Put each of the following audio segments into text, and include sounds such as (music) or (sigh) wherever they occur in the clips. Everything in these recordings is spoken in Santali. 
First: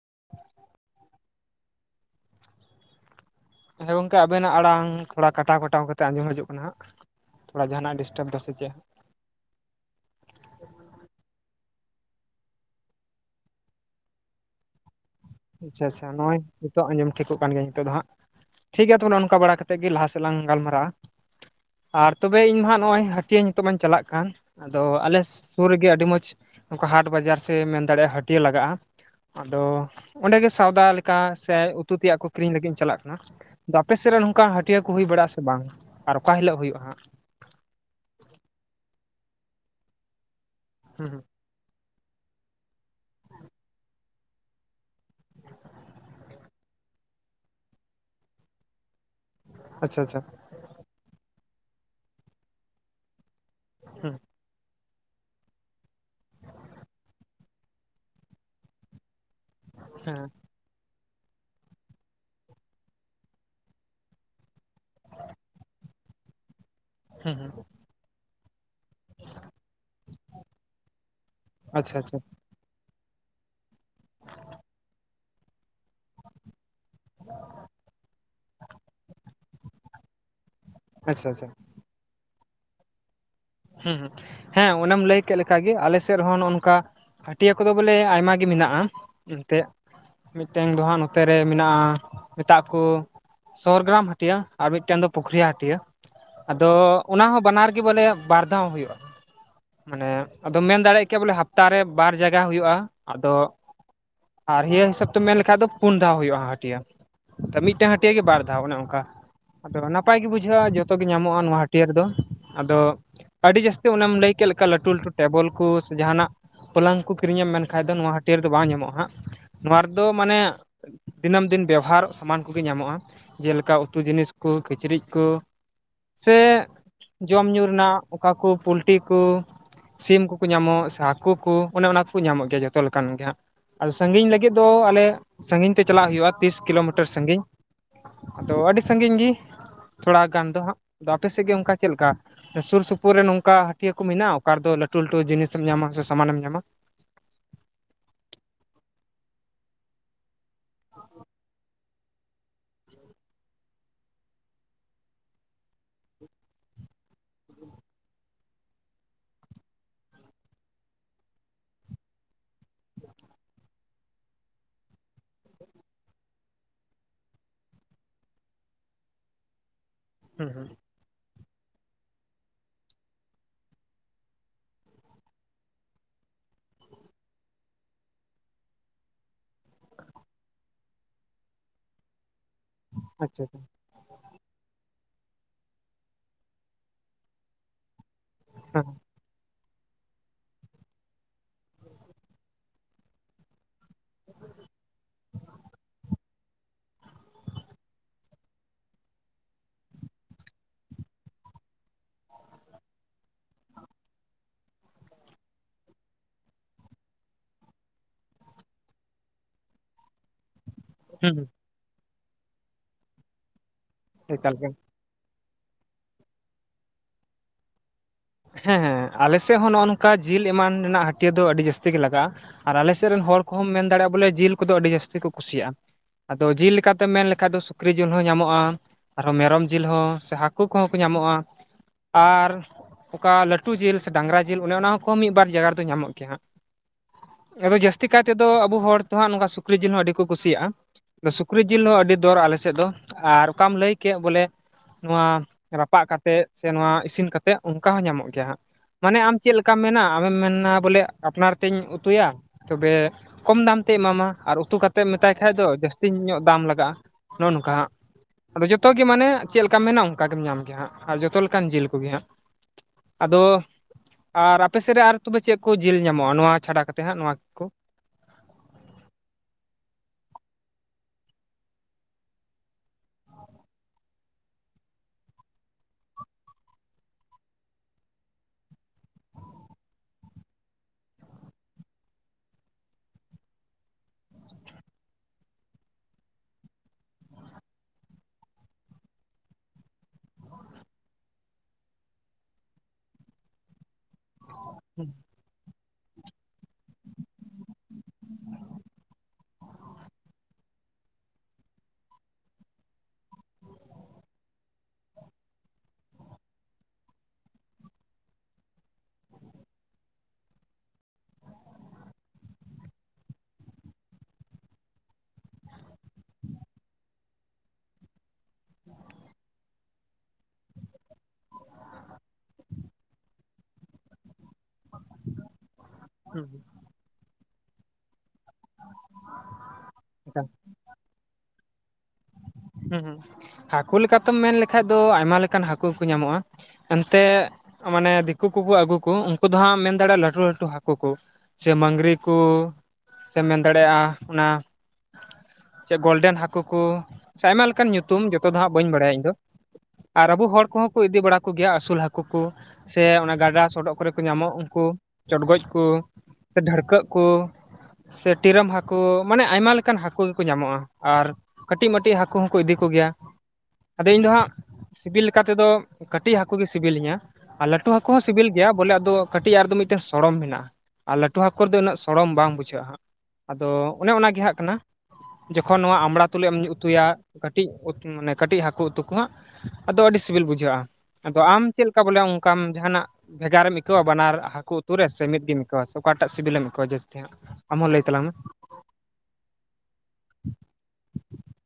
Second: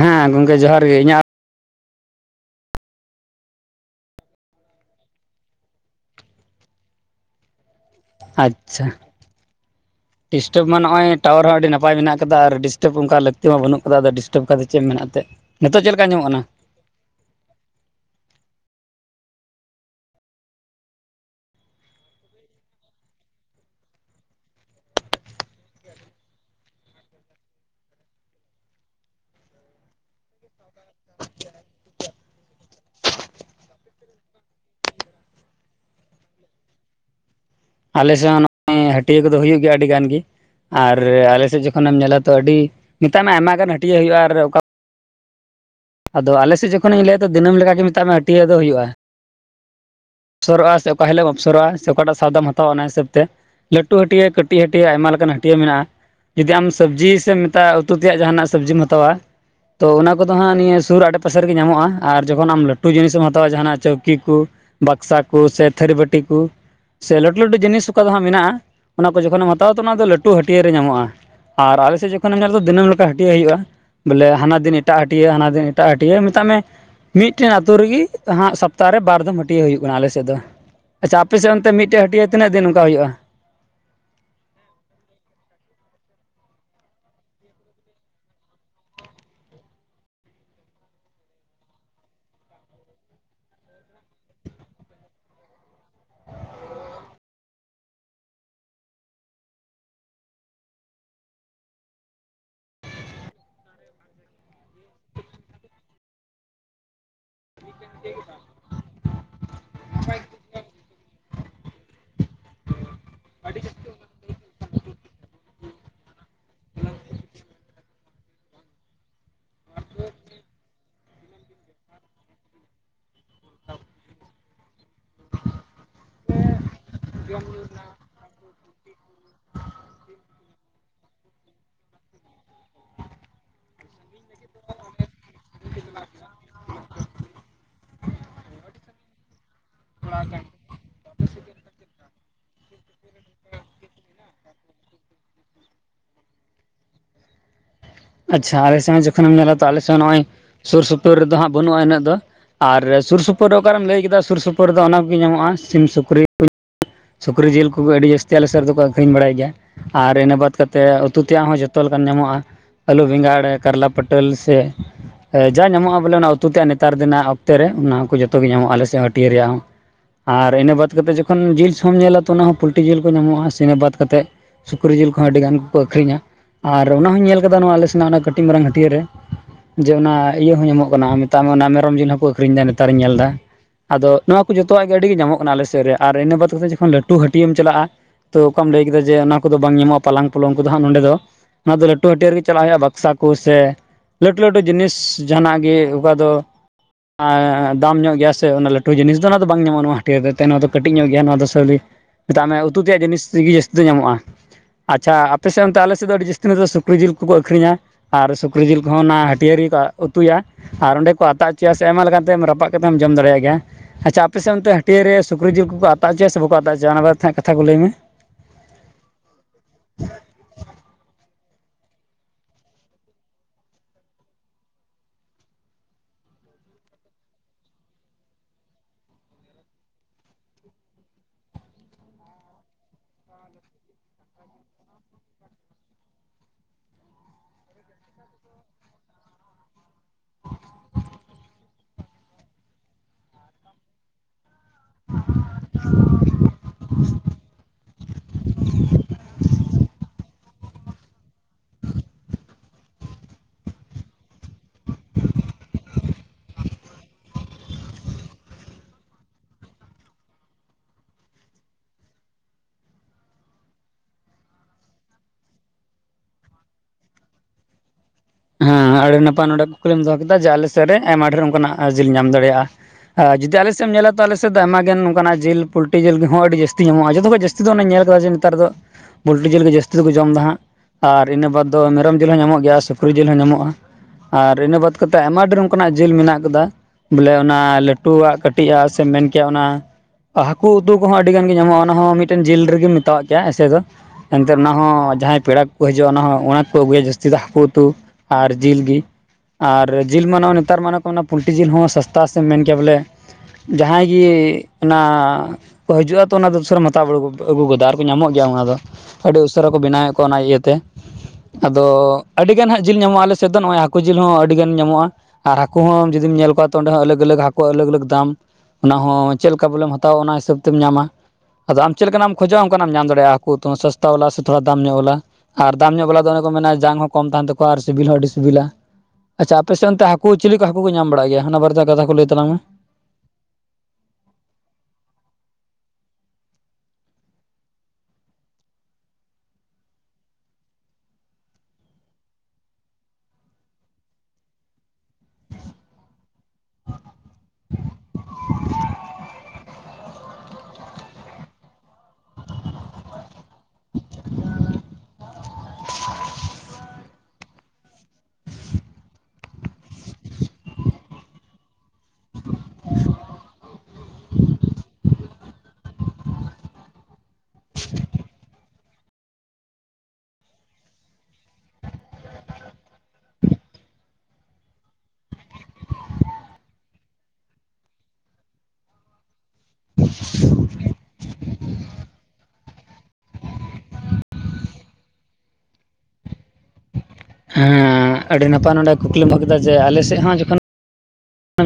ᱦᱮᱸ ᱜᱚᱝᱠᱮ ᱡᱚᱦᱟᱸᱨ ᱜᱮ ᱤᱧᱟᱜᱼᱼ ᱦᱮᱸ ᱜᱚᱢᱠᱮ ᱟᱵᱮᱱᱟᱜ ᱟᱲᱟᱝ ᱛᱷᱳᱲᱟ ᱠᱟᱴᱟᱣ ᱠᱟᱴᱟᱣ ᱠᱟᱛᱮ ᱟᱸᱡᱚᱢ ᱦᱤᱡᱩᱜ ᱠᱟᱱᱟ ᱦᱟᱸᱜ᱾ ᱛᱷᱚᱲᱟ ᱡᱟᱦᱟᱱᱟᱜᱼᱼ ᱟᱪᱪᱷᱟ᱾ ᱰᱤᱥᱴᱟᱵᱽ ᱢᱟ ᱱᱚᱜᱼᱚᱭ ᱴᱟᱣᱟᱨ ᱦᱚᱸ ᱟᱹᱰᱤ ᱱᱟᱯᱟᱭ ᱢᱮᱱᱟᱜ ᱠᱟᱫᱟ ᱟᱨ ᱰᱤᱥᱴᱟᱵᱽ ᱚᱱᱠᱟ ᱞᱟᱹᱠᱛᱤ ᱢᱟ ᱵᱟᱹᱱᱩᱜ ᱠᱟᱫᱟ ᱟᱫᱚ ᱰᱤᱥᱴᱟᱵ ᱠᱷᱟᱡ ᱫᱚ ᱪᱮᱫ ᱢᱮᱱᱟᱜ ᱮᱱᱛᱮᱫ᱾ ᱱᱤᱛᱚᱜ ᱟᱪᱪᱷᱟ ᱪᱮᱫ ᱞᱮᱠᱟ ᱟᱪᱪᱷᱟ ᱟᱸᱡᱚᱢᱚᱜ ᱱᱚᱜᱼᱚᱭ᱾ ᱠᱟᱱᱟ ᱱᱤᱛᱚᱜ ᱟᱸᱡᱚᱢ ᱴᱷᱤᱠᱩᱜ ᱠᱟᱱ ᱜᱮᱭᱟ ᱱᱤᱛᱚᱜ ᱫᱚ ᱦᱟᱸᱜ ᱴᱷᱤᱠ ᱜᱮᱭᱟ ᱛᱚ ᱚᱱᱠᱟ ᱵᱟᱲᱟ ᱠᱟᱛᱮ ᱜᱮ ᱞᱟᱦᱟ ᱥᱮᱫ ᱞᱟᱝ ᱜᱟᱞᱢᱟᱨᱟᱜᱼᱟ᱾ ᱟᱨ ᱛᱚᱵᱮ ᱤᱧ ᱢᱟᱜ ᱱᱚᱜᱼᱚᱭ ᱦᱟᱹᱴᱭᱟᱹ ᱱᱤᱛᱚᱜ ᱢᱟᱧ ᱪᱟᱞᱟᱜ ᱠᱟᱱ᱾ ᱟᱫᱚ ᱟᱞᱮ ᱥᱩᱨ ᱨᱮᱜᱮ ᱟᱹᱰᱤ ᱢᱚᱸᱡᱽ ᱚᱱᱠᱟ ᱦᱟᱴ ᱵᱟᱡᱟᱨ ᱥᱮ ᱢᱮᱱ ᱫᱟᱲᱮᱭᱟᱜᱼᱟ ᱦᱟᱹᱴᱭᱟᱹ ᱞᱟᱜᱟᱜᱼᱟ᱾ ᱟᱫᱚ ᱚᱸᱰᱮ ᱜᱮ ᱥᱚᱣᱫᱟ ᱞᱮᱠᱟ ᱥᱮ ᱩᱛᱩ ᱛᱮᱭᱟᱜ ᱠᱚ ᱠᱤᱨᱤᱧ ᱞᱟᱹᱜᱤᱫ ᱤᱧ ᱪᱟᱞᱟᱜ ᱠᱟᱱᱟ ᱾ ᱟᱫᱚ ᱟᱯᱮ ᱥᱮᱫ ᱨᱮ ᱱᱚᱝᱠᱟ ᱦᱟᱹᱴᱭᱟᱹ ᱠᱚ ᱦᱩᱭ ᱵᱟᱲᱟᱜᱼᱟ ᱥᱮ ᱵᱟᱝ ᱟᱨ ᱚᱠᱟ ᱦᱤᱞᱳᱜ ᱦᱩᱭᱩᱜᱼᱟ ᱦᱟᱸᱜ? ᱟᱞᱮ ᱥᱮᱫ ᱦᱚᱸ ᱱᱚᱜᱼᱚᱭ ᱦᱟᱹᱴᱭᱟᱹ ᱠᱚᱫᱚ ᱦᱩᱭᱩᱜ ᱜᱮᱭᱟ ᱟᱹᱰᱤ ᱜᱟᱱ ᱜᱮ ᱟᱨ ᱦᱩᱸ ᱦᱩᱸ ᱟᱞᱮ ᱥᱮᱫ ᱡᱚᱠᱷᱚᱱ ᱡᱚᱠᱷᱚᱱᱮᱢ ᱧᱮᱞᱟ ᱛᱚ ᱟᱹᱰᱤ ᱢᱮᱛᱟᱜ ᱢᱮ ᱟᱭᱢᱟ ᱜᱟᱱ ᱦᱟᱹᱴᱭᱟᱹ ᱦᱩᱭᱩᱜᱼᱟ, ᱟᱨ ᱚᱠᱟᱼᱼ ᱟᱫᱚ ᱟᱞᱮ ᱥᱮᱫ ᱡᱚᱠᱷᱚᱱᱤᱧ ᱞᱟᱹᱭᱟ ᱫᱚ ᱫᱤᱱᱟᱹᱢ ᱞᱮᱟᱜ ᱜᱮ ᱢᱮᱛᱟᱜ ᱢᱮ ᱦᱟᱹᱴᱭᱟᱹ ᱫᱚ ᱦᱩᱭᱩᱜᱼᱟ᱾ ᱟᱪᱪᱷᱟ ᱟᱪᱪᱷᱟ ᱾ ᱚᱯᱥᱚᱨᱚᱜᱼᱟ ᱥᱮ ᱚᱠᱟ ᱦᱤᱞᱳᱜ ᱵᱟᱢ ᱚᱯᱥᱚᱨᱚᱜᱼᱟ ᱥᱮ ᱚᱠᱟᱴᱟᱜ ᱥᱟᱣᱫᱟᱢ ᱦᱟᱛᱟᱣᱟ ᱚᱱᱟ ᱦᱤᱥᱟᱹᱵ ᱛᱮ ᱞᱟᱹᱴᱩ ᱦᱩᱸ ᱦᱟᱹᱴᱤᱭᱟᱹ ᱠᱟᱹᱴᱤᱡ ᱦᱟᱹᱴᱼᱼ ᱭᱟᱹ ᱟᱭᱢᱟ ᱞᱮᱠᱟᱱ ᱦᱟᱹᱴᱤᱭᱟᱹ ᱢᱮᱱᱟᱜᱼᱟ᱾ ᱡᱩᱫᱤ ᱟᱢ ᱥᱚᱵᱽᱡᱤ ᱥᱮ ᱢᱮᱛᱟᱜ ᱩᱛᱩ ᱛᱮᱭᱟᱜ ᱡᱟᱦᱟᱱᱟᱜ ᱥᱚᱵᱽᱡᱤᱢ ᱦᱟᱛᱟᱣᱟ ᱛᱚ ᱚᱱᱟ ᱦᱮᱸ ᱠᱚᱫᱚ ᱦᱟᱸᱜ ᱱᱤᱭᱟᱹᱼᱼ ᱥᱩᱨ ᱟᱲᱰᱮ ᱯᱟᱥᱮ ᱨᱮᱜᱮ ᱧᱟᱢᱚᱜᱼᱟ ᱟᱨ ᱡᱚᱠᱷᱚᱱ ᱟᱢ ᱞᱟᱹᱴᱩ ᱡᱤᱱᱤᱥᱮᱢ ᱦᱟᱛᱟᱣᱟ ᱡᱟᱦᱟᱱᱟᱜ ᱪᱟᱹᱣᱠᱤ ᱠᱩᱼᱼ ᱵᱟᱠᱥᱟ ᱠᱩ, ᱥᱮ ᱛᱷᱟᱹᱨᱤ ᱵᱟᱹᱴᱤ ᱠᱩ᱾ ᱥᱮ ᱦᱩᱸ ᱞᱟᱹᱴᱩ ᱦᱩᱸ ᱞᱟᱹᱴᱩ ᱡᱤᱱᱤᱥ ᱚᱠᱟ ᱫᱚ ᱦᱟᱸᱜ ᱢᱮᱱᱟᱜᱼᱟ ᱚᱱᱟ ᱠᱚ ᱡᱚᱠᱷᱚᱱᱮᱢ ᱦᱟᱛᱣᱟᱛᱚ ᱚᱱᱟ ᱫᱚ ᱞᱟᱹᱴᱩ ᱦᱟᱹᱴᱭᱟᱹ ᱨᱮ ᱧᱟᱢᱚᱜᱼᱟ᱾ ᱟᱨ ᱟᱪᱪᱷᱟ ᱟᱞᱮ ᱥᱮᱫ ᱟᱪᱪᱷᱟ ᱡᱚᱠᱷᱚᱱᱮᱢ ᱧᱮᱞᱟ ᱫᱤᱱᱟᱹᱢ ᱞᱮᱠᱟ ᱦᱟᱹᱴᱭᱟᱹ ᱦᱩᱭᱩᱜᱼᱟ, ᱵᱚᱞᱮ ᱦᱟᱱᱟ ᱫᱤᱱ ᱮᱴᱟᱜ ᱦᱟᱹᱴᱭᱟᱹ ᱦᱟᱱᱟ ᱫᱤᱱᱼᱼ ᱮᱴᱟᱜ ᱦᱟᱹᱴᱭᱤᱭᱟᱹ ᱢᱮᱛᱟᱜ ᱢᱮ ᱢᱤᱫᱴᱮᱱ ᱟᱹᱛᱩ ᱨᱮᱜᱮ ᱦᱟᱸᱜ ᱥᱚᱯᱛᱟᱦᱚ ᱨᱮ ᱵᱟᱨ ᱫᱚᱢ ᱦᱟᱹᱴᱤᱭᱟᱹ ᱦᱩᱭᱩᱜᱼᱼ ᱠᱟᱱᱟ ᱟᱞᱮᱥᱮᱫ ᱫᱚ, ᱟᱪᱪᱷᱟ ᱟᱯᱮ ᱥᱮᱫ ᱚᱱᱛᱮ ᱢᱤᱫᱴᱮᱡ ᱦᱟᱹᱴᱭᱟᱹ ᱛᱤᱱᱟᱹᱜ ᱫᱤᱱ ᱚᱱᱠᱟ ᱦᱩᱭᱩᱜᱼᱟ? ᱦᱩᱸ ᱦᱩᱸ ᱦᱮᱸ ᱚᱱᱮᱢ ᱞᱟᱹᱭ ᱠᱮᱫ ᱞᱮᱠᱟ ᱜᱮ ᱟᱞᱮ ᱥᱮᱫ ᱨᱮᱦᱚᱸ ᱱᱚᱜᱼᱚ ᱱᱚᱝᱠᱟᱼᱼ ᱦᱟᱹᱴᱤᱭᱟᱹ ᱠᱚᱫᱚ ᱵᱚᱞᱮ ᱟᱭᱢᱟ ᱜᱮ ᱢᱮᱱᱟᱜᱼᱟ, ᱮᱱᱛᱮᱜᱼᱼ ᱢᱤᱫᱴᱮᱱ ᱫᱚ ᱦᱟᱸᱜ ᱱᱚᱛᱮ ᱨᱮ ᱢᱮᱱᱟᱜᱼᱟ, ᱢᱮᱛᱟᱜᱼᱟ ᱠᱩᱼᱼ ᱥᱚᱨ ᱜᱨᱟᱢ ᱦᱟᱹᱴᱭᱟᱹ ᱟᱨ ᱢᱤᱫᱴᱮᱱ ᱫᱚ ᱯᱩᱠᱷᱨᱤᱭᱟ ᱦᱟᱹᱴᱭᱟᱹ ᱟᱫᱚ ᱚᱱᱟ ᱦᱚᱸ ᱵᱟᱱᱟᱨ ᱜᱮ ᱵᱚᱞᱮᱼᱼ ᱵᱟᱨ ᱫᱷᱟᱣ ᱦᱩᱭᱩᱜᱼᱟ᱾ ᱢᱟᱱᱮ ᱟᱫᱚᱢ ᱢᱮᱱ ᱫᱟᱲᱮᱭᱟᱜ ᱠᱮᱭᱟ ᱵᱚᱞᱮ ᱦᱟᱯᱛᱟᱨᱮ ᱵᱟᱨ ᱡᱟᱭᱜᱟ ᱦᱩᱭᱩᱜᱼᱟ, ᱟᱫᱚᱼᱼ ᱟᱨ ᱤᱭᱟᱹ ᱦᱤᱥᱟᱹᱵ ᱛᱮᱢ ᱢᱮᱱ ᱞᱮᱠᱷᱟᱡ ᱫᱚ ᱯᱩᱱ ᱫᱷᱟᱣ ᱦᱩᱭᱩᱜᱼᱟ ᱦᱟᱹᱴᱤᱭᱟᱹ᱾ ᱢᱤᱫᱴᱟᱝ ᱦᱟᱹᱴᱭᱟᱹ ᱜᱮ ᱵᱟᱨ ᱫᱷᱟᱣ ᱚᱱᱮ ᱚᱱᱠᱟ ᱟᱫᱚ ᱱᱟᱯᱟᱭ ᱜᱮ ᱵᱩᱡᱷᱟᱹᱜ᱾ ᱡᱷᱟᱹᱣᱟ ᱡᱚᱛᱚᱜ ᱜᱮ ᱧᱟᱢᱚᱜᱼᱟ ᱱᱚᱣᱟ ᱦᱟᱹᱴᱤᱭᱟᱹ ᱨᱮᱫᱚ ᱟᱫᱚᱼᱼ ᱟᱹᱰᱤ ᱡᱟᱹᱥᱛᱤ ᱚᱱᱮᱢ ᱞᱟᱹᱭ ᱠᱮᱫ ᱞᱮᱠᱟ ᱞᱟᱹᱴᱩ ᱞᱟᱹᱴᱩ ᱴᱮᱵᱚᱞ ᱠᱩ ᱥᱮ ᱡᱟᱦᱟᱱᱟᱜᱼᱼ ᱯᱟᱞᱟᱝ ᱠᱤ ᱠᱤᱨᱤᱧᱮᱢ ᱢᱮᱱᱠᱷᱟᱡ ᱫᱚ ᱱᱚᱣᱟ ᱦᱟᱹᱴᱭᱟᱹ ᱨᱮᱫᱚ ᱵᱟᱝ ᱧᱟᱢᱚᱜᱼᱟ ᱦᱟᱸᱜ ᱱᱚᱣᱟ ᱨᱮᱫᱚ ᱢᱟᱱᱮᱼᱼ ᱫᱤᱱᱟᱹᱢ ᱫᱤᱱ ᱵᱮᱣᱦᱟᱨᱚᱜ ᱥᱟᱢᱟᱱ ᱠᱚᱜᱮ ᱧᱟᱢᱚᱜᱼᱟ ᱡᱮᱞᱮᱠᱟ ᱩᱛᱩ ᱡᱤᱱᱤᱥ ᱠᱩ ᱠᱤᱪᱨᱤᱡ ᱠᱩ ᱥᱮ ᱡᱚᱢ-ᱧᱩ ᱨᱮᱱᱟᱜ ᱚᱠᱟ ᱠᱩ ᱯᱳᱞᱴᱤ ᱠᱩ ᱥᱤᱢ ᱠᱚᱠᱚ ᱧᱟᱢᱚᱜ ᱥᱮ ᱦᱟᱹᱠᱩ ᱠᱩ ᱚᱱᱮ ᱚᱱᱟ ᱠᱩ ᱧᱟᱢᱚᱜ ᱜᱮᱭᱟ ᱡᱚᱛᱚ ᱞᱮᱠᱟᱱ ᱜᱮ ᱦᱟᱸᱜ ᱟᱫᱚ ᱥᱟᱺᱜᱤᱧ ᱞᱟᱹᱜᱤᱫ ᱫᱚ ᱟᱞᱮ ᱥᱟᱺᱜᱤᱧ ᱛᱮ ᱪᱟᱞᱟᱜ ᱦᱩᱭᱩᱜᱼᱟ ᱛᱤᱥ ᱠᱤᱞᱳᱢᱤᱴᱟᱨ ᱥᱟᱺᱜᱤᱧ ᱾ ᱟᱫᱚ ᱟᱹᱰᱤ ᱥᱟᱺᱜᱤᱧ ᱜᱤ ᱛᱷᱚᱲᱟ ᱜᱟᱱ ᱫᱚ ᱦᱟᱸᱜ ᱟᱫᱚ ᱟᱯᱮ ᱥᱮᱫ ᱜᱮ ᱚᱱᱠᱟ ᱪᱮᱫ ᱞᱮᱠᱟ ᱥᱩᱨ ᱥᱩᱯᱩ ᱯᱩᱨ ᱨᱮ ᱱᱚᱝᱠᱟ ᱦᱟᱹᱴᱤᱭᱟᱹ ᱠᱚ ᱢᱮᱱᱟᱜᱼᱟ ᱾ ᱚᱠᱟ ᱨᱮᱫᱚ ᱞᱟᱹᱴᱩ ᱞᱟᱹᱴᱩ ᱡᱤᱱᱤᱥᱮᱢ ᱧᱟᱢᱟ ᱥᱮ ᱥᱟᱢᱟᱱᱮᱢ ᱧᱟᱢᱟ ᱾ ᱟᱪᱪᱷᱟ ᱟᱞᱮ ᱥᱮᱫ ᱦᱚᱸ ᱡᱚᱠᱷᱚᱱᱮᱢ ᱧᱮᱞᱟᱢ ᱛᱚ ᱟᱞᱮ ᱥᱮᱫ ᱱᱚᱜᱚᱭ ᱥᱩᱨ ᱥᱩᱯᱩᱨ ᱨᱮᱫᱚ ᱦᱟᱸᱜ ᱵᱟᱹᱱᱩᱜᱼᱟ ᱤᱱᱟᱹᱜ ᱫᱚ ᱾ ᱟᱨ ᱥᱩᱨ ᱥᱩᱯᱩᱨ ᱨᱮ ᱚᱠᱟᱨᱮᱢ ᱞᱟᱹᱭ ᱠᱮᱫᱟ ᱥᱩᱨ ᱥᱩᱯᱩᱨ ᱨᱮᱫᱚ ᱚᱱᱟ ᱠᱚᱜᱮ ᱧᱟᱢᱚᱜᱼᱟ ᱥᱤᱢ ᱥᱩᱠᱨᱤ ᱠᱚ ᱥᱩᱠᱨᱤ ᱡᱮᱞ ᱠᱚᱜᱮ ᱟᱹᱰᱤ ᱡᱟᱹᱥᱛᱤ ᱟᱞᱮ ᱥᱮᱫ ᱨᱮᱫᱚᱠᱚ ᱟᱹᱠᱷᱨᱤᱧ ᱵᱟᱲᱟᱭ ᱜᱮᱭᱟ ᱾ ᱟᱨ ᱤᱱᱟᱹ ᱵᱟᱛ ᱠᱟᱛᱮᱫ ᱩᱛᱩ ᱛᱮᱭᱟᱜ ᱦᱚᱸ ᱡᱚᱛᱚ ᱞᱮᱠᱟᱱ ᱧᱟᱢᱚᱜᱼᱟ ᱟᱹᱞᱩ ᱵᱮᱸᱜᱟᱲ ᱠᱟᱨᱞᱟ ᱯᱚᱴ ᱴᱟ. ᱞ ᱥᱮ ᱮ ᱡᱟ ᱧᱟᱢᱚᱜᱼᱟ ᱵᱚᱞᱮ ᱚᱱᱟ ᱩᱛᱩ ᱛᱮᱭᱟᱜ ᱱᱮᱛᱟᱨ ᱫᱤᱱᱟᱜ ᱚᱠᱛᱮ ᱨᱮ ᱚᱱᱟ ᱠᱚ ᱡᱚᱛᱚ ᱜᱮ ᱧᱟᱢᱚᱜ ᱟᱞᱮ ᱥᱮᱭᱟᱜ ᱦᱟᱹᱴᱤᱭᱟᱹ ᱨᱮᱭᱟᱜ ᱦᱚᱸ ᱦᱩᱸ ᱟᱨ ᱦᱩᱸ ᱤᱱᱟᱹ ᱵᱟᱛ ᱠᱟᱛᱮ ᱡᱚᱠᱷᱚᱱ ᱡᱤᱞ ᱥᱚᱢ ᱧᱮᱞᱟ ᱛᱚ ᱚᱱᱟ ᱦᱚᱸ ᱯᱳᱞᱴᱤ ᱡᱤᱞ ᱠᱚ ᱧᱟᱢᱚᱜᱼᱟ ᱥᱮ ᱤᱱᱟᱹ ᱵᱟᱛ ᱠᱟᱛᱮᱡ ᱥᱩᱠᱨᱤ ᱡᱤᱞ ᱠᱚᱦᱚᱸ ᱟᱹᱰᱤ ᱜᱟᱱ ᱜᱮᱠᱚ ᱟᱹᱠᱷᱨᱤᱧᱼᱟ ᱟᱨ ᱚᱱᱟ ᱦᱚᱸᱧ ᱧᱮᱞ ᱠᱟᱫᱟ ᱱᱚᱣᱟ ᱟᱞᱮ ᱥᱮᱱᱟᱜ ᱚᱱᱟ ᱠᱟᱹᱴᱤᱡ ᱢᱟᱨᱟᱝ ᱦᱟᱹᱴᱭᱟᱹᱨᱮ ᱾ ᱡᱮ ᱚᱱᱟ ᱤᱭᱟᱹ ᱦᱚᱸ ᱧᱟᱢᱚᱜ ᱠᱟᱱᱟ, ᱢᱮᱛᱟᱜ ᱢᱮ ᱚᱱᱟ ᱢᱮᱨᱚᱢ ᱡᱮᱞ ᱦᱚᱸᱠᱚ ᱟᱠᱷᱨᱤᱧ ᱫᱟ ᱱᱮᱛᱟᱨᱤᱧ ᱧᱮᱞ ᱫᱟ ᱟᱪᱪᱷᱟ ᱟᱪᱪᱷᱟ ᱟᱫᱚ ᱱᱚᱣᱟ ᱠᱚ ᱡᱚᱛᱚᱣᱟᱜ ᱜᱮ ᱟᱹᱰᱤ ᱜᱮ ᱧᱟᱢᱚᱜ ᱠᱟᱱᱟ ᱟᱞᱮ ᱥᱮᱫ ᱨᱮ ᱟᱨ ᱤᱱᱟᱹ ᱵᱟᱫ ᱠᱟᱛᱮ ᱡᱚᱠᱷᱚᱱ ᱞᱟ. ᱴᱩ ᱦᱟᱹᱴᱤᱭᱟᱢ ᱪᱟᱞᱟᱜᱼᱟ ᱾ ᱛᱚ ᱚᱠᱟᱢ ᱞᱟᱹᱭ ᱠᱮᱫᱟ ᱡᱮ ᱚᱱᱟ ᱠᱚᱫᱚ ᱵᱟᱝ ᱧᱟᱢᱚᱜᱼᱟ, ᱯᱟᱞᱟᱝ ᱯᱚᱞᱚᱝ ᱠᱚᱫᱚ ᱦᱟᱸᱜ ᱱᱚᱰᱮ ᱫᱚ ᱚᱱᱟ ᱫᱚ ᱞᱟ. ᱴᱚ ᱦᱟᱹᱴᱤᱭᱟᱹ ᱨᱮᱜᱮ ᱪᱟᱞᱟᱜ ᱦᱩᱭᱩᱜᱼᱟ ᱵᱟᱠᱥᱟ ᱠᱚ ᱥᱮ ᱞᱟᱹᱴᱩ ᱞᱟᱹᱴᱩ ᱡᱤᱱᱤᱥ ᱡᱟᱦᱟᱱᱟᱜ ᱜᱮ, ᱚᱠᱟ ᱫᱚ ᱟ ᱫᱟᱢ ᱧᱚᱜ ᱜᱮᱭᱟ ᱥᱮ ᱚᱱᱟ ᱞᱟᱹᱴᱩ ᱡᱤᱱᱤᱥ ᱫᱚ ᱚᱱᱟ ᱫᱚ ᱵᱟᱝ ᱧᱟᱢᱚᱜᱼᱟ, ᱱᱚᱣᱟ ᱦᱟᱹᱴᱭᱟᱹ ᱨᱮ ᱱᱚᱣᱟ ᱫᱚ ᱠᱟᱹᱴᱤᱡ ᱧᱚᱜ ᱜᱮᱭᱟ ᱱᱚᱣᱟ ᱫᱚ ᱥᱟᱹᱣᱞᱤ ᱢᱮᱛᱟᱜ ᱢᱮ ᱩᱛᱩ ᱛᱮᱭᱟᱜ ᱡᱤᱱᱤᱥ ᱨᱮᱜᱤ ᱡᱟᱥᱛᱤ ᱫᱚ ᱧᱟᱢᱚᱜᱼᱟ ᱾ ᱟᱪᱪᱷᱟ ᱟᱯᱮ ᱥᱮᱫ ᱚᱱᱛᱮ ᱟᱞᱮ ᱥᱮᱫ ᱫᱚ ᱟᱹᱰᱤ ᱡᱟᱹᱥᱛᱤ ᱱᱚᱛᱮ ᱫᱚ ᱥᱩᱠ ᱥᱩᱠᱨᱤ ᱡᱤᱞ ᱠᱚᱠᱚ ᱟᱹᱠᱷᱨᱤᱧᱟ ᱟᱨ ᱥᱩᱠᱨᱤ ᱡᱤᱞ ᱠᱚᱦᱚᱸ ᱚᱱᱟ ᱦᱟᱹᱴᱭᱟᱹ ᱨᱮᱜᱮ ᱠᱚ ᱩᱛᱩᱭᱟ ᱟᱨ ᱚᱸᱰᱮ ᱠᱚ ᱦᱮᱸ ᱦᱩᱸ ᱟᱛᱟᱜ ᱪᱚ ᱪᱚᱭᱟ ᱥᱮ ᱟᱭᱢᱟ ᱞᱮᱠᱟᱛᱮᱢ ᱨᱟᱯᱟᱜ ᱠᱟᱛᱮᱢ ᱡᱚᱢ ᱫᱟᱲᱮᱭᱟᱜ ᱜᱮᱭᱟ ᱟᱪᱪᱷᱟ ᱟᱯᱮᱥᱮᱫ ᱮᱠᱟᱞ ᱜᱮ ᱚᱱᱛᱮ ᱴᱤᱭᱟ. ᱨᱮ ᱥᱩᱠᱨᱤ ᱡᱤᱞ ᱠᱚᱠᱚ ᱟᱛᱟᱜ ᱦᱚᱪᱚᱭᱟ ᱥᱮ ᱵᱟᱠᱚ ᱟᱛᱟ ᱦᱚᱪᱚᱭᱟ ᱚᱱᱟ ᱵᱟᱫ ᱛᱮ ᱦᱮᱸ ᱠᱟᱛᱷᱟ ᱠᱚ ᱞᱟᱹᱭ ᱢᱮ ᱦᱮᱸ ᱦᱮᱸ ᱟᱞᱮᱥᱮᱫ ᱦᱚᱸ ᱱᱚᱜ ᱚ ᱱᱚᱝᱠᱟ ᱡᱤᱞ ᱮᱢᱟᱱ ᱨᱮᱱᱟᱜ ᱦᱟᱹᱴᱤᱭᱟᱹ ᱫᱚ ᱟᱹᱰᱤ ᱡᱟᱹᱥᱛᱤ ᱜᱮ ᱞᱟᱜᱟᱜᱼᱟ ᱾ ᱟᱨ ᱟᱞᱮ ᱥᱮᱫ ᱨᱮᱱ ᱦᱚᱲ ᱠᱚᱦᱚᱢ ᱢᱮᱱ ᱫᱟᱲᱮᱭᱟᱜᱼᱟ, ᱵᱚᱞᱮ ᱡᱤᱞ ᱠᱚᱫᱚ ᱟᱹᱰᱤ ᱡᱟᱹᱥᱛᱤ ᱠᱚ ᱠᱩᱥᱤᱭᱟᱜᱼᱟ ᱾ ᱟᱫᱚ ᱡᱤᱞ ᱞᱮᱠᱟᱛᱮᱢ ᱢᱮᱱ ᱞᱮᱠᱷᱟᱡ ᱫᱚ ᱥᱩᱠᱨᱤ ᱡᱤᱞ ᱦᱚᱸ ᱧᱟᱢᱚᱜᱼᱟ ᱾ ᱟᱨᱦᱚᱸ ᱢᱮᱨᱚᱢ ᱡᱤᱞ ᱦᱚᱸ ᱥᱮ ᱦᱟᱹᱠᱩ ᱠᱚᱦᱚᱸ ᱠᱚ ᱧᱟᱢᱚᱜᱼᱟ ᱟᱨ ᱚᱠᱟ ᱞᱟᱹᱴᱩ ᱡᱤᱞ ᱥᱮ ᱰᱟᱝᱨᱟ ᱡᱮᱞ ᱚᱱᱮ ᱚᱱᱟ ᱦᱚᱸᱠᱚ ᱢᱤᱫ ᱵᱟᱨ ᱡᱟᱜᱟ ᱨᱮᱫᱚ ᱧᱟᱢᱚᱜ ᱜᱮᱭᱟ ᱦᱟᱸᱜ ᱾ ᱟᱫᱚ ᱡᱟᱹᱥᱛᱤ ᱠᱟᱭ ᱛᱮᱫᱚ ᱟᱵᱚ ᱦᱚᱲ ᱛᱚᱦᱟᱸᱜ ᱱᱚᱝᱠᱟ ᱥᱩᱠᱨᱤ ᱡᱤᱞ ᱦᱚᱸ ᱟᱹᱰᱤ ᱠᱚ ᱠᱩᱥᱤᱭᱟᱜᱼᱟ ᱾ ᱥᱩᱠᱨᱤ ᱡᱤᱞ ᱦᱚᱸ ᱟᱹᱰᱤ ᱫᱚᱨ ᱟᱞᱮ ᱥᱮᱫ ᱫᱚ ᱟᱨ ᱚᱠᱟᱢ ᱞᱟᱹᱭ ᱠᱮᱫ ᱵᱚᱞᱮ ᱱᱚᱣᱟ ᱨᱟᱯᱟᱜ ᱠᱟᱛᱮ ᱥᱮ ᱱᱚᱣᱟ ᱤᱥᱤᱱ ᱠᱟᱛᱮᱫ ᱚᱱᱠᱟ ᱧᱟᱢᱚᱜ ᱜᱮᱭᱟ ᱦᱟᱸᱜ ᱢᱟᱱᱮ ᱟᱢ ᱪᱮᱫ ᱞᱮᱠᱟᱢ ᱢᱮᱱᱟ ᱟᱢᱮᱢ ᱢᱮᱱᱟ ᱵᱚᱞᱮ ᱟᱯᱱᱟᱨ ᱛᱤᱧ ᱩᱛᱩᱭᱟ ᱛᱚᱵᱮ ᱠᱚᱢ ᱫᱟᱢ ᱛᱮ ᱮᱢᱟᱢᱟ ᱟᱨ ᱩᱛᱩ ᱠᱟᱛᱮᱫ ᱢᱮᱛᱟᱭ ᱠᱷᱟᱡ ᱫᱚ ᱡᱟᱹᱥᱛᱤ ᱧᱚᱜ ᱫᱟᱢ ᱞᱟᱜᱟᱜᱼᱟ ᱾ ᱱᱚᱜ ᱚ ᱱᱚᱝᱠᱟ ᱦᱟᱸᱜ ᱟᱫᱚ ᱡᱚᱛᱚ ᱜᱮ ᱢᱟᱱᱮ ᱪᱮᱫ ᱞᱮᱠᱟᱢ ᱢᱮᱱᱟ ᱚᱱᱠᱟ ᱜᱮᱢ ᱧᱟᱢ ᱜᱮᱭᱟ ᱦᱟᱸᱜ ᱟᱨ ᱡᱚᱛᱚ ᱞᱮᱠᱟᱱ ᱡᱮᱞ ᱠᱚᱜᱮ ᱦᱟᱸᱜ ᱟᱫᱚ ᱟᱨ ᱟᱯᱮᱥᱮᱫ ᱨᱮ ᱟᱨ ᱛᱚᱵᱮ ᱪᱮᱫ ᱠᱚ ᱡᱤᱞ ᱧᱟᱢᱚᱜᱼᱟ ᱾ ᱱᱚᱣᱟ ᱪᱷᱟᱰᱟ ᱠᱟᱛᱮᱫ ᱦᱟᱸᱜ ᱱᱚᱣᱟ ᱠᱚ ᱦᱮᱸ ᱟᱹᱰᱤ ᱱᱟᱯᱟᱭ ᱱᱚᱰᱮ ᱠᱩᱠᱞᱤᱢ ᱫᱚᱦᱚ ᱠᱮᱫᱟ ᱡᱮ ᱟᱞᱮᱥᱮᱫ ᱨᱮ ᱟᱭᱢᱟ ᱰᱷᱮᱨ ᱚᱱᱠᱟᱱᱟᱜ ᱡᱮᱞ ᱧᱟᱢ ᱫᱟᱲᱮᱭᱟᱜᱼᱟ ᱾ ᱦᱮ ᱡᱩᱫᱤ ᱟᱞᱮ ᱥᱮᱫ ᱮᱢ ᱧᱮᱞᱟ ᱛᱚ ᱟᱞᱮ ᱥᱮᱫ ᱫᱚ ᱟᱭᱢᱟ ᱜᱟᱱ ᱱᱚᱝᱠᱟᱱᱟᱜ ᱡᱮᱞ ᱯᱚᱞᱴᱤ ᱡᱮᱞ ᱦᱚᱸ ᱟᱹᱰᱤ ᱡᱟᱹᱥᱛᱤ ᱧᱟᱢᱚᱜᱼᱟ ᱾ ᱡᱚᱛᱚ ᱠᱷᱚᱡ ᱡᱟᱹᱥ ᱥᱩᱫᱩ ᱚᱱᱟ ᱧᱮᱞ ᱠᱟᱫᱟ ᱡᱮ ᱱᱮᱛᱟᱨ ᱫᱚ ᱯᱚᱞᱴᱤ ᱡᱮᱞ ᱜᱮ ᱡᱟᱹᱥᱛᱤ ᱫᱚᱠᱚ ᱡᱚᱢ ᱫᱟ ᱦᱟᱸᱜ ᱟᱨ ᱤᱱᱟᱹ ᱵᱟᱫᱽ ᱫᱚ ᱢᱮᱨᱚᱢ ᱡᱮᱞ ᱦᱚᱸ ᱧᱟᱢᱚᱜ ᱜᱮᱭᱟ ᱥᱩ ᱥᱩᱠᱨᱤ ᱡᱮᱞ ᱦᱚᱸ ᱧᱟᱢᱚᱜᱼᱟ ᱟᱨ ᱤᱱᱟᱹ ᱵᱟᱫ ᱠᱟᱛᱮᱫ ᱟᱭᱢᱟ ᱰᱷᱮᱨ ᱚᱱᱠᱟᱱᱟᱜ ᱡᱮᱞ ᱢᱮᱱᱟᱜ ᱠᱟᱫᱟ ᱾ ᱵᱚᱞᱮ ᱚᱱᱟ ᱞᱟᱹᱴᱩᱼᱟᱜ ᱠᱟᱹᱴᱤᱡ ᱟᱜ ᱥᱮ ᱢᱮᱱ ᱠᱮᱭᱟ ᱚᱱᱟ ᱦᱟᱹᱠᱩ ᱩᱛᱩ ᱠᱚᱦᱚᱸ ᱟᱹᱰᱤ ᱜᱟᱱ ᱜᱮ ᱧᱟᱢᱚᱜᱼᱟ ᱾ ᱚᱱᱟ ᱦᱚᱸ ᱢᱤᱫᱴᱮᱱ ᱡᱮᱞ ᱨᱮᱜᱮᱢ ᱢᱮᱛᱟᱣᱟᱜ ᱠᱮᱭᱟ ᱮᱥᱮ ᱫᱚ ᱮᱱᱛᱮᱫ ᱚᱱᱟ ᱦᱩᱸ ᱦᱚᱸ ᱡᱟᱦᱟᱸᱭ ᱯᱮᱲᱟ ᱠᱚᱠᱚ ᱦᱤᱡᱩᱜᱼᱟ ᱚᱱᱟ ᱦᱚᱸ ᱚᱱᱟᱠᱚ ᱟᱹᱜᱩᱭᱟ ᱡᱟᱹᱥᱛᱤ ᱫᱚ ᱦᱟᱹᱠᱩ ᱼᱼ ᱛᱩ ᱟᱨ ᱡᱤᱞ ᱜᱤ ᱟᱨ ᱡᱤᱞᱢᱟ ᱱᱚᱸ ᱱᱮᱛᱟᱨ ᱢᱟᱠᱚ ᱚᱱᱟ ᱯᱳᱞᱴᱤ ᱡᱮᱞ ᱦᱚᱸ ᱥᱚᱥᱛᱟ ᱥᱮ ᱢᱮᱱ ᱠᱮᱭᱟ ᱵᱚᱞᱮ ᱡᱟᱦᱟᱸᱭ ᱜᱮ ᱚᱱᱟ ᱠᱚ ᱦᱤᱡᱩᱜᱼᱟ ᱛᱚ ᱚᱱᱟ ᱫᱚᱥᱟᱹᱨᱟᱢ ᱦᱟᱛᱟᱣ ᱟᱹᱜᱩ ᱜᱚᱫᱟ ᱟᱨᱠᱚ ᱧᱟᱢᱚᱜ ᱜᱮᱭᱟ ᱚᱱᱟ ᱫᱚ ᱾ ᱟᱹᱰᱤ ᱩᱥᱟᱹᱨᱟ ᱠᱚ ᱵᱮᱱᱟᱣᱮᱫ ᱠᱚᱣᱟ ᱚᱱᱟ ᱤᱭᱟᱹᱛᱮ ᱟᱫᱚᱻ ᱟᱹᱰᱤ ᱜᱟᱱ ᱦᱟᱸᱜ ᱡᱤᱞ ᱧᱟᱢᱚᱜᱼᱟ ᱟᱞᱮᱥᱮᱫ ᱫᱚ ᱱᱚᱜᱼᱚᱭ ᱦᱟᱹᱠᱩ ᱡᱤᱞ ᱦᱚᱸ ᱟᱹᱰᱤᱜᱟᱱ ᱧᱟᱢᱚᱜᱼᱟ ᱾ ᱟᱨ ᱦᱟᱠᱳ ᱦᱚᱸ ᱡᱩᱫᱤᱢ ᱧᱮᱞ ᱠᱚᱣᱟ ᱛᱚ ᱚᱸᱰᱮ ᱦᱚᱸ ᱟᱞᱳᱜᱽ ᱟᱞᱳᱜᱽ ᱦᱟᱠᱳ ᱟᱞᱳᱜᱽ ᱟᱞᱳᱜᱽ ᱫᱟᱢ। ᱚᱱᱟ ᱦᱚᱸ ᱪᱮᱫ ᱞᱮᱠᱟ ᱵᱚᱞᱮᱢ ᱦᱟᱛᱟᱣᱟ ᱚᱱᱟ ᱦᱤᱥᱟᱹᱵ ᱛᱮᱢ ᱧᱟᱢᱟ। ᱟᱫᱚ ᱟᱢ ᱪᱮᱫ ᱞᱮᱠᱟᱱᱟᱜ ᱮᱢ ᱠᱷᱚᱡᱚᱜᱼᱟ, ᱚᱱᱠᱟ ᱱᱟᱜ ᱮᱢ ᱧᱟᱢ ᱫᱟᱲᱮᱭᱟᱜᱼᱟ ᱦᱟᱹᱠᱩ ᱩᱛᱩ ᱦᱚᱸ ᱥᱟᱥᱛᱟ ᱣᱵᱟᱞᱟ ᱥᱮ ᱛᱷᱚᱲᱟ ᱫᱟᱢ ᱧᱚᱸᱜ ᱵᱟᱞᱟ। ᱟᱨ ᱫᱟᱢ ᱧᱚᱜ ᱵᱟᱞᱟ ᱫᱚ ᱚᱱᱮ ᱦᱩᱸ ᱠᱚ ᱢᱮᱱᱟ ᱡᱟᱝ ᱦᱚᱸ ᱠᱚᱢ ᱛᱟᱦᱮᱱ ᱛᱟᱠᱚᱣᱟ ᱟᱨ ᱥᱤᱵᱤᱞ ᱦᱚᱸ ᱟᱹᱰᱤ ᱥᱤᱵᱤᱞᱟ ᱟᱪᱪᱷᱟ ᱟᱯᱮ ᱥᱮᱫ ᱚᱱᱛᱮ ᱛᱮ ᱦᱟᱹᱠᱩ ᱦᱩᱸ ᱪᱤᱞᱤ ᱠᱚ ᱦᱟᱹᱠᱩ ᱠᱚ ᱧᱟᱢ ᱵᱟᱲᱟᱜ ᱜᱮᱭᱟ ᱚᱱᱟ ᱵᱟᱨᱮ ᱛᱮ ᱠᱟᱛᱷᱟ ᱠᱚ ᱞᱟᱹᱭ ᱛᱟᱞᱟᱝ ᱢᱮ। ᱦᱩᱸ ᱦᱩᱸ ᱦᱟᱠᱩ ᱞᱮᱠᱟ ᱛᱮᱢ ᱢᱮᱱ ᱞᱮᱠᱷᱟᱡ ᱫᱚ ᱟᱭᱢᱟ ᱞᱮᱠᱟᱱ ᱦᱟᱠᱩ ᱠᱚ ᱧᱟᱢᱚᱜᱼᱟ। ᱮᱱᱛᱮᱜ ᱢᱟᱱᱮ ᱫᱤᱠᱩ ᱠᱩ ᱠᱩ ᱟᱹᱜᱩ ᱠᱩ ᱩᱱᱠᱩ ᱫᱚ ᱦᱟᱸᱜ ᱢᱮᱱ ᱫᱟᱲᱮᱭᱟᱜᱼᱟ, ᱞᱟᱹᱴᱩ ᱞᱟᱹᱴᱩ ᱦᱟᱹᱠᱩ ᱠᱚ। ᱪᱮ ᱢᱟᱝᱨᱤ ᱠᱚ ᱥᱮᱢ ᱢᱮᱱ ᱫᱟᱲᱮᱭᱟᱜᱼᱟ ᱚᱱᱟ। ᱪᱮ ᱜᱚᱞᱰᱮᱱ ᱦᱟᱠᱩ ᱠᱚ ᱥᱮ ᱟᱭᱢᱟ ᱞᱮᱠᱟᱱ ᱧᱩᱛᱩᱢ ᱡᱚᱛᱚ ᱫᱚ ᱦᱟᱸᱜ ᱵᱟᱹᱧ ᱵᱟᱲᱟᱭᱟ ᱤᱧ ᱫᱚ᱾ ᱟᱨ ᱟᱹᱵᱩ ᱦᱚᱲ ᱠᱚᱦᱚᱸ ᱠᱚ ᱤᱫᱤ ᱵᱟᱲᱟ ᱠᱚ ᱜᱮᱭᱟ ᱟᱹᱥᱩᱞ ᱦᱟᱠᱩ ᱠᱚ᱾ ᱥᱮ ᱚᱱᱟ ᱜᱟᱰᱟ ᱥᱚᱰᱚᱜ ᱠᱚᱨᱮ ᱠᱚ ᱧᱟᱢᱚᱜ ᱩᱱᱠᱩ ᱪᱚᱰᱜᱚᱡ ᱠᱚ। ᱰᱷᱟᱹᱲᱠᱟᱹᱜ ᱠᱚ। ᱥᱮ ᱴᱤᱨᱟᱹᱢ ᱦᱟᱠᱳ ᱢᱟᱱᱮ ᱟᱭᱢᱟ ᱞᱮᱠᱟᱱ ᱦᱟᱠᱳ ᱜᱮᱠᱚ ᱧᱟᱢᱚᱜᱼᱟ ᱟᱨ ᱠᱟᱹᱴᱤᱡ ᱢᱟᱹᱴᱤᱡ ᱦᱟᱠᱳ। ᱩᱱᱠᱩ ᱦᱚᱸᱠᱚ ᱤᱫᱤ ᱠᱚ ᱜᱮᱭᱟ ᱟᱫᱚ ᱤᱧ ᱫᱚ ᱦᱟᱸᱜ। ᱥᱤᱵᱤᱞ ᱞᱮᱠᱟᱛᱮ ᱫᱚ ᱠᱟᱹᱴᱤᱡ ᱦᱟᱹᱠᱩ ᱜᱮ ᱥᱤᱵᱤᱞᱤᱧᱟ। ᱟᱨ ᱞᱟᱹᱴᱩ ᱦᱟᱹᱠᱚ ᱦᱚᱸ ᱥᱤᱵᱤᱞ ᱜᱮᱭᱟ ᱵᱚᱞᱮ ᱟᱫᱚ ᱠᱟᱹᱴᱤᱡ-ᱟᱜ ᱨᱮ ᱫᱚ ᱢᱤᱫ ᱴᱮᱱ ᱥᱚᱲᱚᱢ ᱢᱮᱱᱟᱜᱼᱟ। ᱟᱨ ᱞᱟᱹᱴᱩ ᱦᱟᱹᱠᱚ ᱨᱮ ᱫᱚ ᱩᱱᱟᱹᱜ ᱥᱚᱲᱚᱢ ᱵᱟᱝ ᱵᱩᱡᱷᱟᱹᱜᱼᱟ, ᱟᱫᱚ ᱚᱱᱮ ᱚᱱᱟ ᱜᱮ ᱦᱟᱸᱜ ᱠᱟᱱᱟ। ᱡᱚᱠᱷᱚᱱ ᱱᱚᱶᱟ ᱟᱢᱲᱟ ᱛᱩᱞᱩᱡ ᱮᱢ ᱩᱛᱩᱭᱟ। ᱠᱟᱹᱴᱤᱡ ᱩᱛᱩ ᱢᱟᱱᱮ ᱠᱟᱹᱴᱤᱡ ᱦᱟᱹᱠᱩ ᱩᱛᱩ ᱠᱚ ᱦᱟᱸᱜ ᱟᱫᱚ ᱟᱹᱰᱤ ᱥᱤᱵᱤᱞ ᱵᱩᱡᱷᱟᱹᱜᱼᱟ ‌। ᱟᱫᱚ ᱟᱢ ᱪᱮᱫ ᱞᱮᱠᱟ ᱵᱚᱞᱮ ᱚᱢᱠᱟᱢ ᱡᱟᱦᱟᱸᱱᱟᱜ ᱵᱷᱮᱜᱟᱨᱮᱢ ᱟᱹᱭᱠᱟᱹᱣᱟ ᱵᱟᱱᱟᱨ ᱦᱟᱹᱠᱩ ᱩᱛᱩ ᱨᱮ ᱥᱮ ᱢᱤᱫ ᱜᱮᱢ ᱟᱹᱭᱟᱹᱣᱟ ᱥᱮ ᱚᱠᱟᱴᱟᱜ ᱥᱤᱵᱤᱞᱮᱢ ᱟᱹᱭᱟᱹᱣᱟ ᱡᱟᱹᱥᱛᱤ? ᱦᱟᱸᱜ ᱟᱢ ᱦᱚᱸ ᱞᱟᱹᱭ ᱦᱩᱸ ᱛᱟᱞᱟᱝ ᱢᱮ ᱟᱹᱰᱤ ᱱᱟᱯᱟᱭ ᱱᱚᱸᱰᱮ ᱠᱩᱠᱞᱤᱢ ᱟᱹᱜᱩ ᱠᱮᱫᱟ ᱡᱮ ᱟᱞᱮ ᱥᱮᱫ ᱦᱚᱸ ᱡᱚᱠᱷᱚᱱ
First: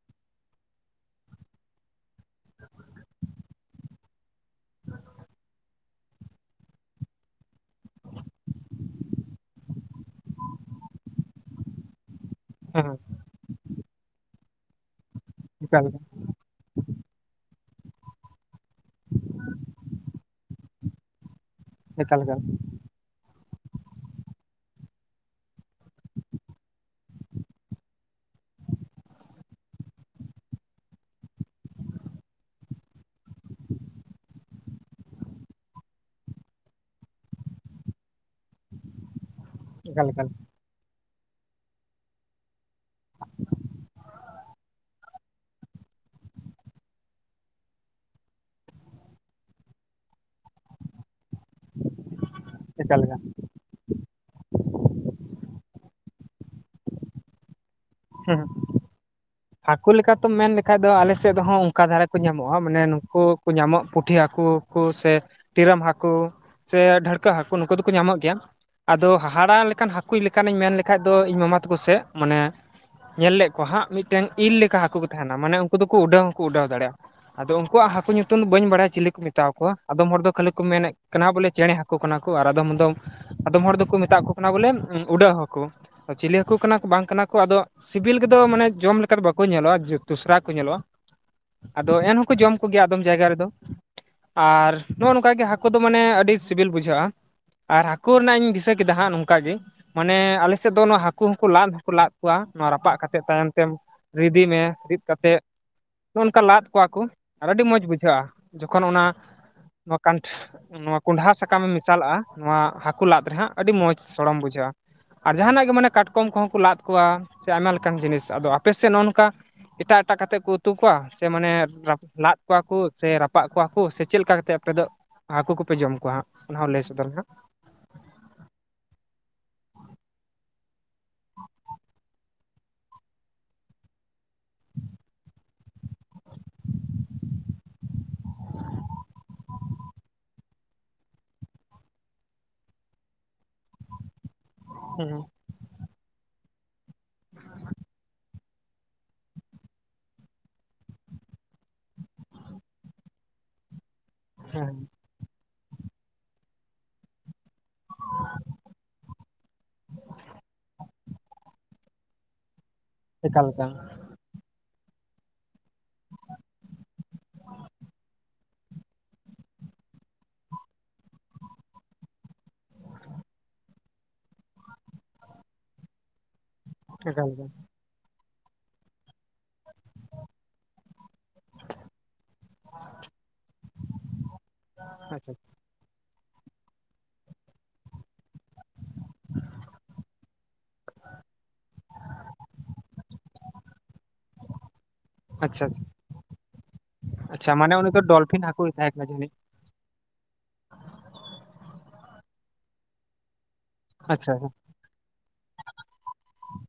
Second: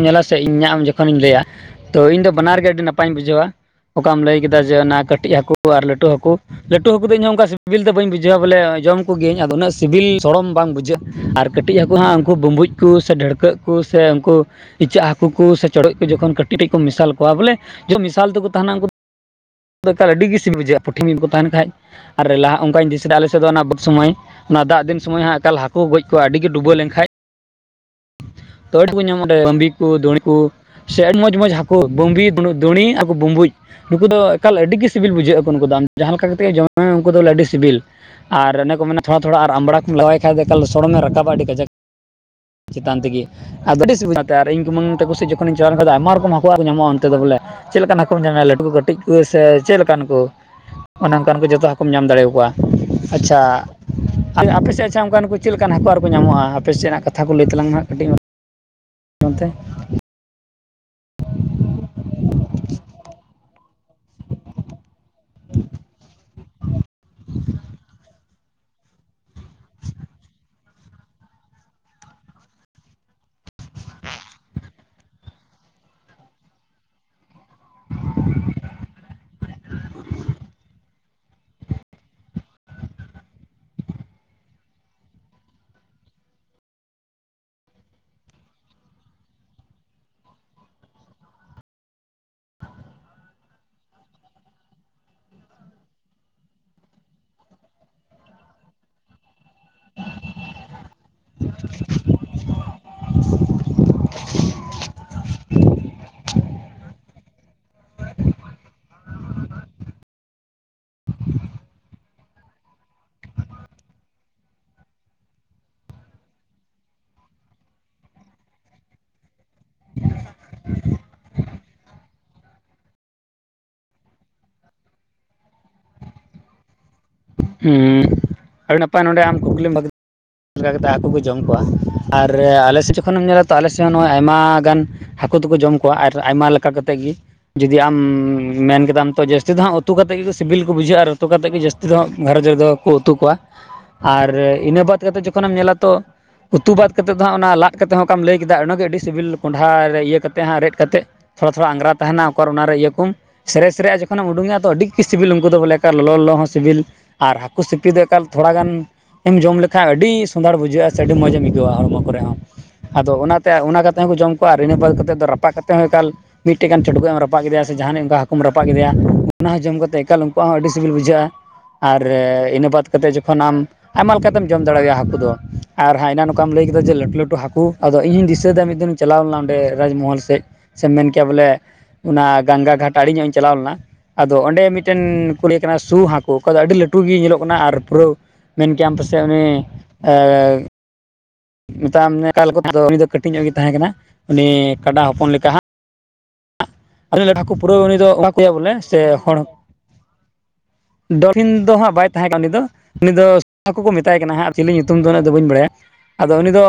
ᱧᱮᱞᱟ ᱥᱮ ᱤᱧᱟᱜ ᱟᱢ ᱡᱚᱠᱷᱚᱱᱤᱧ ᱞᱟᱹᱭᱟ ᱛᱚ ᱤᱧ ᱫᱚ ᱵᱟᱱᱟᱨ ᱜᱮ ᱟᱹᱰᱤ ᱱᱟᱯᱟᱭᱤᱧ ᱵᱩᱡᱷᱟᱹᱣᱟ ᱚᱠᱟᱢ ᱞᱟᱹᱭ ᱠᱮᱫ ᱪᱮᱫᱟᱜ ᱡᱮ ᱚᱱᱟ ᱠᱟᱹᱴᱤᱡ ᱦᱟᱹᱠᱩ ᱟᱨ ᱞᱟᱹᱴᱩ ᱦᱟᱹᱠᱩ᱾ ᱞᱟᱹᱴᱩ ᱦᱟᱹᱠᱩ ᱫᱚ ᱤᱧ ᱦᱚᱸ ᱚᱱᱠᱟ ᱥᱤᱵᱤᱞ ᱫᱚ ᱵᱟᱹᱧ ᱵᱩᱡᱷᱟᱹᱣᱟ ᱵᱚᱞᱮ ᱡᱚᱢ ᱠᱚ ᱜᱤᱭᱟᱹᱧ ᱟᱫᱚ ᱩᱱᱟᱹᱜ ᱥᱤᱵᱤᱞ ᱥᱚᱲᱚᱢ ᱵᱟᱝ ᱵᱩᱡᱷᱟᱹᱜ। ᱟᱨ ᱠᱟᱹᱴᱤᱡ ᱦᱟᱹᱠᱩ ᱦᱟᱸᱜ ᱠᱩ ᱵᱩᱢᱵᱩᱡ ᱠᱩ ᱦᱮᱸ ᱥᱮ ᱰᱷᱟᱹᱲᱠᱟᱹᱜ ᱠᱩ ᱥᱮ ᱩᱱᱠᱩ ᱤᱪᱟᱹᱜ ᱦᱟᱹᱠᱩ ᱠᱚ ᱥᱮ ᱮᱠᱟᱞ ᱪᱚᱲᱜᱚᱡ ᱠᱚ ᱡᱚᱠᱷᱚᱱ ᱠᱟᱹᱴᱤᱡ ᱠᱟᱹᱴᱤᱡ ᱠᱚ ᱢᱮᱥᱟᱞ ᱠᱚᱣᱟ ᱵᱚᱞᱮ ᱡᱚ ᱢᱮᱥᱟᱞ ᱛᱮ ᱠᱚ ᱛᱟᱦᱮᱱᱟ ᱩᱱᱠᱩ ᱟᱫᱚ ᱮᱠᱟᱞ ᱟᱹᱰᱤ ᱜᱮ ᱥᱤᱵᱤᱞ ᱵᱩᱡᱷᱟᱹᱜᱼᱟ ᱯᱩᱴᱷᱤ ᱢᱤᱫ ᱠᱚ ᱛᱟᱦᱮᱱ ᱠᱷᱟᱡ ᱮᱠᱟᱞ ᱟᱨ ᱮᱠᱟᱞ ᱞᱟᱦᱟ ᱚᱱᱠᱟᱧ ᱫᱤᱥᱟᱹᱭᱟ ᱟᱞᱮ ᱥᱮᱫ ᱫᱚ ᱚᱱᱟ ᱵᱟᱹ ᱥᱚᱢᱚᱭ ᱚᱱᱟ ᱫᱟᱜ ᱫᱤᱱ ᱥᱚᱢᱚᱭ ᱦᱟᱸᱜ ᱮᱠᱟᱞ ᱦᱟᱠᱚ ᱠᱚ ᱜᱚᱡ ᱠᱚᱣᱟ ᱟᱹᱰᱤ ᱜᱮ ᱰᱩᱵᱟᱹ ᱞᱮᱱ ᱠᱷᱟᱡ ᱛᱟᱹᱲ ᱠᱚ ᱧᱟᱢᱚᱜ ᱨᱮ ᱵᱟᱹᱢᱵᱤ ᱠᱚ ᱫᱩᱬᱤ ᱠᱚ ᱥᱮ ᱟᱹᱰᱤ ᱢᱚᱡᱽ ᱢᱚᱡᱽ ᱦᱟᱹᱠᱩ ᱵᱟᱹᱢᱵᱤ ᱵᱩᱬᱩ ᱫᱩᱬᱤ ᱟᱨ ᱠᱩ ᱵᱩᱢᱵᱩᱡ। ᱱᱩᱠᱩ ᱫᱚ ᱮᱠᱟᱞ ᱟᱹᱰᱤ ᱜᱮ ᱥᱤᱵᱤᱞ ᱵᱩᱡᱷᱟᱹᱜ ᱟᱠᱚ ᱱᱩᱠᱩ ᱫᱚ ᱟᱢ ᱡᱟᱦᱟᱸ ᱞᱮᱠᱟ ᱠᱟᱛᱮᱜ ᱜᱮ ᱡᱚᱢᱮ ᱢᱮ ᱩᱱᱠᱩ ᱫᱚ ᱵᱚᱞᱮ ᱟᱹᱰᱤ ᱥᱤᱵᱤᱞ। ᱟᱨ ᱚᱱᱮ ᱠᱚ ᱢᱮᱱᱟ ᱛᱷᱚᱲᱟ ᱛᱷᱚᱲᱟ ᱟᱨ ᱟᱢᱵᱽᱲᱟ ᱠᱚᱢ ᱞᱟᱜᱟᱣᱟᱭ ᱠᱷᱟᱡ ᱮᱠᱟᱞ ᱥᱚᱲᱚᱢᱮ ᱨᱟᱠᱟᱵᱟ ᱟᱹᱰᱤ ᱠᱟᱡᱟᱠ। ᱪᱮᱛᱟᱱ ᱛᱮᱜᱮ ᱟᱫᱚ ᱟᱹᱰᱤ ᱥᱤᱵᱤᱞ। ᱟᱨ ᱤᱧ ᱠᱩᱢᱟᱹᱝ ᱛᱟᱠᱩ ᱥᱮᱡ ᱡᱚᱠᱷᱚᱱᱤᱧ ᱪᱟᱞᱟᱣ ᱞᱮᱱ ᱠᱷᱟᱱ ᱟᱭᱢᱟ ᱨᱚᱠᱚᱢ ᱦᱟᱠᱳ ᱟᱨ ᱠᱚ ᱧᱟᱢᱚᱜᱼᱟ ᱚᱱᱛᱮ ᱫᱚ ᱵᱚᱞᱮ। ᱪᱮᱫ ᱞᱮᱠᱟᱱ ᱦᱟᱠᱳᱢ ᱧᱟᱢᱮᱭᱟ ᱞᱟᱹᱴᱩ ᱠᱚ ᱠᱟᱹᱴᱤᱡ ᱠᱚ ᱥᱮ ᱪᱮᱫ ᱞᱮᱠᱟᱱ ᱠᱚ? ᱚᱱᱮ ᱚᱱᱠᱟᱱ ᱠᱚ ᱡᱚᱛᱚ ᱦᱟᱠᱳᱢ ᱧᱟᱢ ᱫᱟᱲᱮᱣ ᱟᱠᱚᱣᱟ ᱮᱠᱟᱞ ᱮᱠᱟᱞ ᱟᱪᱷᱟ। ᱟᱜ ᱟᱯᱮ ᱥᱮᱫ ᱟᱪᱷᱟ ᱚᱱᱠᱟᱱ ᱠᱚ ᱪᱮᱫ ᱞᱮᱠᱟᱱ ᱦᱟᱠᱳ ᱟᱨ ᱠᱚ ᱧᱟᱢᱚᱜᱼᱟ ᱟᱯᱮ ᱥᱮᱱᱟᱜ ᱠᱟᱛᱷᱟ ᱠᱚ ᱞᱟᱹᱭ ᱛᱟᱞᱟᱝ ᱢᱮ ᱦᱟᱸᱜ ᱠᱟᱹᱴᱤᱡ ᱦᱩᱸ ᱚᱱᱛᱮ ᱦᱟᱠᱩ ᱞᱮᱠᱟ ᱛᱮᱢ ᱢᱮᱱ ᱞᱮᱠᱷᱟᱡ ᱫᱚ ᱟᱞᱮ ᱥᱮᱫ ᱫᱚ ᱦᱚᱸ ᱚᱱᱠᱟ ᱫᱷᱟᱨᱟ ᱠᱚ ᱧᱟᱢᱚᱜᱼᱟ, ᱢᱟᱱᱮ ᱱᱩᱠᱩ ᱠᱚ ᱧᱟᱢᱚᱜ ᱯᱩᱴᱷᱤ ᱦᱟᱠᱩ ᱠᱩ ᱥᱮ ᱴᱤᱨᱟᱹᱢ ᱦᱟᱹᱠᱩ ᱥᱮ ᱰᱟᱹᱲᱠᱟᱹ ᱦᱟᱹᱠᱩ ᱱᱩᱠᱩ ᱫᱚᱠᱚ ᱧᱟᱢᱚᱜ ᱜᱮᱭᱟ। ᱟᱫᱚ ᱦᱟᱦᱟᱲᱟ ᱞᱮᱠᱟᱱ ᱦᱟᱠᱩᱭ ᱞᱮᱠᱟᱱᱤᱧ ᱢᱮᱱ ᱞᱮᱠᱷᱟᱡ ᱫᱚ ᱤᱧ ᱢᱟᱢᱟ ᱛᱟᱠᱚ ᱥᱮᱫ ᱢᱟᱱᱮ ᱧᱮᱞ ᱞᱮᱫ ᱠᱚ ᱦᱟᱸᱜ ᱢᱤᱫ ᱴᱮᱱ ᱤᱞ ᱞᱮᱠᱟ ᱦᱟᱹᱠᱩ ᱦᱚᱸ ᱠᱚ ᱛᱟᱦᱮᱱᱟ ᱢᱟᱱᱮ ᱩᱱᱠᱩ ᱫᱚ ᱠᱚ ᱩᱰᱟᱹᱣ ᱦᱚᱸᱠᱚ ᱩᱰᱟᱹᱣ ᱫᱟᱲᱮᱭᱟᱜᱼᱟ। ᱟᱫᱚ ᱩᱱᱠᱩᱣᱟᱜ ᱦᱟᱹᱠᱩ ᱧᱩᱛᱩᱢ ᱫᱚ ᱵᱟᱹᱧ ᱵᱟᱲᱟᱭᱟ ᱪᱤᱞᱤ ᱠᱚ ᱢᱮᱛᱟᱣ ᱠᱚᱣᱟ ᱟᱫᱚᱢ ᱦᱚᱲ ᱫᱚ ᱠᱷᱟᱹᱞᱤ ᱠᱚ ᱢᱮᱱᱮᱫ ᱠᱟᱱᱟ ᱵᱚᱞᱮ ᱪᱮᱬᱮ ᱦᱟᱹᱠᱩ ᱠᱟᱱᱟ ᱠᱚ ᱟᱨ ᱟᱫᱚᱢ ᱫᱚᱢ ᱟᱫᱚᱢ ᱦᱚᱲ ᱫᱚ ᱠᱚ ᱢᱮᱛᱟᱜ ᱠᱚ ᱠᱟᱱᱟ ᱵᱚᱞᱮ ᱩᱰᱟᱹᱜ ᱦᱟᱹᱠᱩ। ᱪᱤᱞᱤ ᱦᱟᱹᱠᱩ ᱠᱟᱱᱟ ᱠᱚ ᱵᱟᱝ ᱠᱟᱱᱟ ᱠᱚ ᱟᱫᱚ ᱥᱤᱵᱤᱞ ᱜᱮ ᱫᱚ ᱢᱟᱱᱮ ᱡᱚᱢ ᱞᱮᱠᱟ ᱫᱚ ᱵᱟᱠᱚ ᱧᱮᱞᱚᱜ-ᱟ ᱡᱚ ᱫᱩᱥᱨᱟ ᱜᱮ ᱠᱚ ᱧᱮᱞᱚᱜ-ᱟ ᱟᱫᱚ ᱮᱱᱦᱚᱸ ᱠᱚ ᱡᱚᱢ ᱠᱚ ᱜᱮᱭᱟ ᱟᱫᱚᱢ ᱡᱟᱭᱜᱟ ᱨᱮ ᱫᱚ ᱟᱨ ᱱᱚᱦᱚᱸ ᱱᱚᱝᱠᱟ ᱜᱮ ᱦᱟᱠᱚ ᱫᱚ ᱢᱟᱱᱮ ᱟᱹᱰᱤ ᱥᱤᱵᱤᱞ ᱵᱩᱡᱷᱟᱹᱜ-ᱟ ᱟᱨ ᱦᱟᱹᱠᱩ ᱨᱮᱱᱟᱜ ᱤᱧ ᱫᱤᱥᱟᱹ ᱠᱮ ᱫᱟ ᱦᱟᱸᱜ ᱱᱩᱝᱠᱟ ᱜᱤ ᱢᱟᱱᱮ ᱟᱞᱮ ᱥᱮᱫ ᱫᱚ ᱱᱚᱣᱟ ᱦᱟᱸᱠᱩ ᱦᱚᱸ ᱠᱚ ᱞᱟᱫ ᱦᱚᱸ ᱠᱚ ᱞᱟᱫ ᱠᱚᱣᱟ ᱱᱚᱣᱟ ᱨᱟᱯᱟᱜ ᱠᱟᱛᱮᱫ ᱛᱟᱭᱚᱢ ᱛᱮᱢ ᱨᱤᱫᱤ ᱢᱮ ᱨᱤᱫ ᱠᱟᱛᱮᱫ ᱱᱚᱜ ᱚᱝᱠᱟ ᱞᱟᱫ ᱠᱚᱣᱟ ᱠᱚ ᱟᱨ ᱟᱹᱰᱤ ᱢᱚᱸᱡᱽ ᱵᱩᱡᱷᱟᱹᱜ-ᱟ ᱡᱚᱠᱷᱚᱱ ᱚᱱᱟ ᱱᱚᱣᱟ ᱠᱟᱱᱴᱷ ᱱᱩᱣᱟ ᱠᱩᱸᱱᱰᱷᱟ ᱥᱟᱠᱟᱢᱮᱢ ᱢᱤᱥᱟᱞᱟᱜ-ᱟ ᱱᱩᱣᱟ ᱦᱟᱹᱠᱩ ᱞᱟᱫ ᱨᱮᱦᱟᱸᱜ ᱟᱹᱰᱤ ᱢᱚᱸᱡᱽ ᱥᱚᱲᱚᱢ ᱵᱩᱡᱷᱟᱹᱜ-ᱟ ᱟᱨ ᱡᱟᱦᱟᱱᱟᱜ ᱜᱮ ᱢᱟᱱᱮ ᱠᱟᱴᱠᱚᱢ ᱠᱚ ᱦᱚᱸ ᱠᱚ ᱞᱟᱫ ᱠᱚᱣᱟ ᱥᱮ ᱟᱭᱢᱟ ᱞᱮᱠᱟᱱ ᱡᱤᱱᱤᱥ ᱟᱫᱚ ᱟᱯᱮ ᱥᱮᱫ ᱱᱚᱜ ᱱᱚᱝᱠᱟ ᱮᱴᱟᱜ ᱮᱴᱟᱜ ᱠᱟᱛᱮᱜ ᱠᱚ ᱩᱛᱩ ᱠᱚᱣᱟ ᱥᱮ ᱢᱟᱱᱮ ᱨᱟᱯ (inaudible) ᱞᱟᱫ ᱠᱚᱣᱟ ᱠᱩ ᱥᱮ ᱨᱟᱯᱟᱜ ᱠᱚᱣᱟ ᱠᱩ ᱥᱮ ᱪᱮᱫ ᱞᱮᱠᱟ ᱠᱟ ᱛᱮᱜ ᱟᱯᱮᱫᱚᱜ ᱦᱟᱸᱠᱩ ᱠᱚᱯᱮ ᱡᱚᱢ ᱠᱚᱣᱟ ᱦᱟᱸᱜ ᱚᱱᱟ ᱦᱚᱸ ᱞᱟᱹᱭ ᱥᱚᱫᱚᱨ ᱢᱮ ᱦᱟᱸᱜ ᱦᱩᱸᱜ ᱟᱹᱰᱤ ᱱᱟᱯᱟᱭ ᱱᱚᱰᱮ ᱟᱢ ᱠᱩᱠᱞᱤᱢ ᱵᱷᱟᱹᱜᱤ ᱪᱮᱜ ᱞᱮᱠᱟ ᱠᱟᱛᱮᱫ ᱦᱟᱠᱩ ᱠᱚ ᱡᱚᱢ ᱠᱚᱣᱟ ᱟᱨ ᱟᱞᱮᱥᱮᱫ ᱡᱚᱠᱷᱚᱱᱮᱢ ᱧᱮᱞᱟ ᱛᱚ ᱟᱞᱮ ᱥᱮᱫ ᱦᱚᱸ ᱱᱚᱜ ᱚᱭ ᱟᱭᱢᱟ ᱜᱟᱱ ᱦᱟᱠᱩ ᱫᱚ ᱠᱚ ᱡᱚᱢ ᱠᱚᱣᱟ ᱟᱨ ᱟᱭᱢᱟ ᱞᱮᱠᱟ ᱠᱟᱛᱨᱜ ᱜᱤ ᱡᱩᱫᱤ ᱟᱢ ᱢᱮᱱ ᱠᱮᱫᱟᱢ ᱛᱚ ᱡᱟᱹᱥᱛᱤ ᱫᱚ ᱦᱟᱜ ᱩᱛᱩ ᱠᱟᱛᱮᱜ ᱜᱮᱠᱚ ᱥᱤᱵᱤᱞ ᱠᱚ ᱵᱩᱡᱷᱟᱹᱜ-ᱟ ᱟᱨ ᱩᱛᱩ ᱠᱟᱛᱮᱜ ᱜᱮ ᱡᱟᱹᱥᱛᱤ ᱫᱚ ᱜᱷᱟᱨᱚᱸᱡᱽ ᱨᱮ ᱫᱚ ᱠᱚ ᱩᱛᱩ ᱠᱚᱣᱟ ᱟᱨ ᱤᱱᱟᱹ ᱵᱟᱫ ᱠᱟᱛᱮ ᱦᱮᱸ ᱡᱚᱠᱷᱚᱱᱮᱢ ᱧᱮᱞᱟ ᱛᱚ ᱩᱛᱩ ᱵᱟᱫᱽ ᱠᱟᱛᱮᱫ ᱫᱚ ᱦᱟᱸᱜ ᱚᱱᱟ ᱞᱟᱜ ᱠᱟᱛᱮ ᱦᱚᱸ ᱚᱠᱟᱢ ᱞᱟᱹᱭ ᱠᱮᱫᱟ ᱚᱱᱟᱜᱮ ᱟᱹᱰᱤ ᱥᱤᱵᱤᱞ ᱠᱚᱸᱰᱷᱟ ᱨᱮ ᱤᱭᱟᱹ ᱠᱟᱛᱮ ᱦᱟᱸᱜ ᱨᱮᱫ ᱠᱟᱛᱮᱜ ᱛᱷᱚᱲᱟ ᱛᱷᱚᱲᱟ ᱟᱝᱜᱽᱨᱟ ᱛᱟᱦᱮᱱᱟ ᱚᱠᱚᱨ ᱚᱱᱟᱨᱮ ᱤᱭᱟᱹ ᱠᱚᱢ ᱥᱮᱨᱮ ᱥᱮᱨᱮᱜ-ᱟ ᱡᱚᱠᱷᱚᱱᱮᱢ ᱩᱰᱩᱝ ᱟᱛᱚ ᱦᱮᱸ ᱫᱚ ᱟᱹᱰᱤᱜ ᱜᱤ ᱥᱤᱵᱤᱞ ᱩᱱᱠᱩ ᱫᱚ ᱵᱚᱞᱮ ᱠᱚ ᱞᱚᱞᱚ ᱦᱚᱸ ᱥᱤᱵᱤᱞ ᱟᱨ ᱦᱟᱠᱩ ᱥᱤᱯᱤ ᱫᱚ ᱮᱠᱟᱞ ᱛᱷᱚᱲᱟ ᱜᱟᱱ ᱮᱢ ᱡᱚᱢ ᱞᱮᱠᱷᱟᱜ ᱟᱹᱰᱤ ᱥᱚᱱᱫᱷᱟᱲ ᱵᱩᱡᱷᱟᱹᱜ-ᱟ ᱥᱮ ᱟᱹᱰᱤ ᱢᱚᱡᱽ ᱮᱢ ᱤᱭᱠᱟᱹᱣᱟ ᱦᱚᱲᱢᱚ ᱠᱚ ᱨᱮ ᱦᱚᱸ ᱟᱫᱚ ᱮᱠᱟᱞ ᱚᱱᱟᱛᱮ ᱮᱠᱟᱞ ᱚᱱᱟ ᱠᱟᱛ ᱛᱮᱦᱚᱸ ᱠᱚ ᱡᱚᱢ ᱠᱚᱣᱟ ᱟᱨ ᱤᱱᱟᱹ ᱵᱟᱫᱽ ᱠᱟᱛᱮᱫ ᱫᱚ ᱨᱟᱯᱟᱜ ᱠᱟᱛᱮ ᱦᱚᱸ ᱮᱠᱟᱞ ᱢᱤᱜ ᱴᱮᱜ ᱜᱟᱱ ᱪᱚᱰᱜᱚᱡ ᱮᱢ ᱨᱟᱯᱟᱜ ᱠᱮᱫᱮᱭᱟ ᱥᱮᱡᱟᱦᱟᱱᱤᱡ ᱚᱱᱠᱟ ᱦᱟᱠᱩ ᱨᱟᱯᱟᱜ ᱠᱮᱫᱮᱭᱟ ᱚᱱᱟ ᱦᱚᱸ ᱡᱚᱢ ᱠᱟᱛᱮ ᱮᱠᱟᱞ ᱩᱱᱠᱩᱣᱟᱜ ᱦᱚᱸ ᱟᱹᱰᱤ ᱥᱤᱵᱤᱞ ᱵᱩᱡᱷᱟᱹᱜᱼᱟ ᱾ ᱟᱨ ᱤᱱᱟᱹ ᱵᱟᱫᱽ ᱠᱟᱛᱮ ᱡᱚᱠᱷᱚᱱ ᱱᱟᱢ ᱟᱭᱢᱟ ᱞᱮᱠᱟᱛᱮᱢ ᱡᱚᱢ ᱫᱟᱲᱮᱣᱟᱭᱟ ᱦᱟᱹᱠᱩ ᱫᱚ ᱟᱨ ᱦᱟᱸᱜ ᱮᱱᱟᱱ‌ ᱚᱠᱟ ᱛᱟᱢ ᱞᱟᱹᱭ ᱠᱮᱫᱟ ᱡᱮ ᱞᱟᱹᱴᱩ ᱮᱠᱟᱞ ᱞᱟᱹᱴᱩ ᱮᱠᱟᱞ ᱦᱟᱹᱠᱩ ᱟᱫᱚ ᱤᱧ ᱦᱚᱹᱧ ᱫᱤᱥᱟᱹᱭ ᱫᱟ ᱢᱤᱫ ᱫᱤᱱᱤᱧ ᱪᱟᱞᱟᱣ ᱞᱮᱱᱟ ᱚᱸᱰᱮ ᱨᱟᱡᱽᱢᱚᱦᱚᱞ ᱥᱮᱫ ᱥᱮᱢ ᱢᱮᱱ ᱠᱮᱭᱟ ᱵᱚᱞᱮ ᱚᱱᱟ ᱜᱟᱝᱜᱟ ᱜᱷᱟᱴ ᱟᱲᱤ ᱧᱚᱜ ᱤᱧ ᱪᱟᱞᱟᱣ ᱞᱮᱱᱟ ᱟᱫᱚ ᱚᱸᱰᱮ ᱢᱤᱫᱴᱮᱱ ᱟᱪᱪᱷᱟ ᱠᱩ ᱞᱤᱭᱮ ᱠᱟᱱᱟ ᱥᱩ ᱦᱟᱹᱠᱩ ᱚᱠᱟ ᱫᱚ ᱟᱹᱰᱤ ᱞᱟᱹᱴᱩ ᱜᱤ ᱧᱮᱞᱚᱜ ᱠᱟᱱᱟ ᱟᱨ ᱯᱩᱨᱟᱹᱣ ᱢᱮᱱ ᱠᱮᱭᱟᱢ ᱯᱟᱥᱮᱡ ᱩᱱᱤ ᱮᱻ ᱢᱮᱛᱟᱢ (inaudible) ᱩᱱᱤ ᱫᱚ ᱠᱟᱹᱴᱤᱡ ᱧᱚᱜ ᱜᱤ ᱛᱟᱦᱮᱸ ᱠᱟᱱᱟ ᱩᱱᱤ ᱠᱟᱰᱟ ᱦᱚᱯᱚᱱ ᱞᱮᱠᱟ ᱦᱟᱜ ᱟᱪᱪᱷᱟ ᱟᱹᱰᱤ (inaudible) ᱟᱪᱪᱷᱟ ᱦᱟᱠᱩ ᱢᱟᱱᱮ ᱯᱩᱨᱟᱹᱣ ᱩᱱᱤ ᱫᱚ ᱰᱚᱞᱯᱷᱤᱱ (inaudible) ᱦᱟᱹᱠᱩᱭ ᱵᱚᱞᱮ ᱛᱟᱦᱮᱸ ᱥᱮ ᱠᱟᱱᱟ ᱡᱟᱹᱱᱤᱡ ᱦᱟᱲ ᱰᱚᱞᱯᱷᱤᱱ ᱫᱚ ᱦᱟᱸᱜ ᱵᱟᱭ ᱛᱟᱦᱮᱸ ᱠᱟᱱᱟ ᱩᱱᱤ ᱫᱚ ᱩᱱᱤ ᱫᱚ ᱟᱠᱩ ᱠᱚ ᱢᱮᱛᱟᱭ ᱟᱪᱪᱷᱟ ᱠᱟᱱᱟ ᱦᱟᱸᱜ ᱟᱨ ᱪᱤᱞᱤ ᱧᱩᱛᱩᱢ ᱫᱚ ᱩᱱᱟᱹᱜ ᱫᱚ ᱵᱟᱹᱧ ᱵᱟᱲᱟᱭᱟ ᱟᱫᱚ ᱩᱱᱤ ᱫᱚ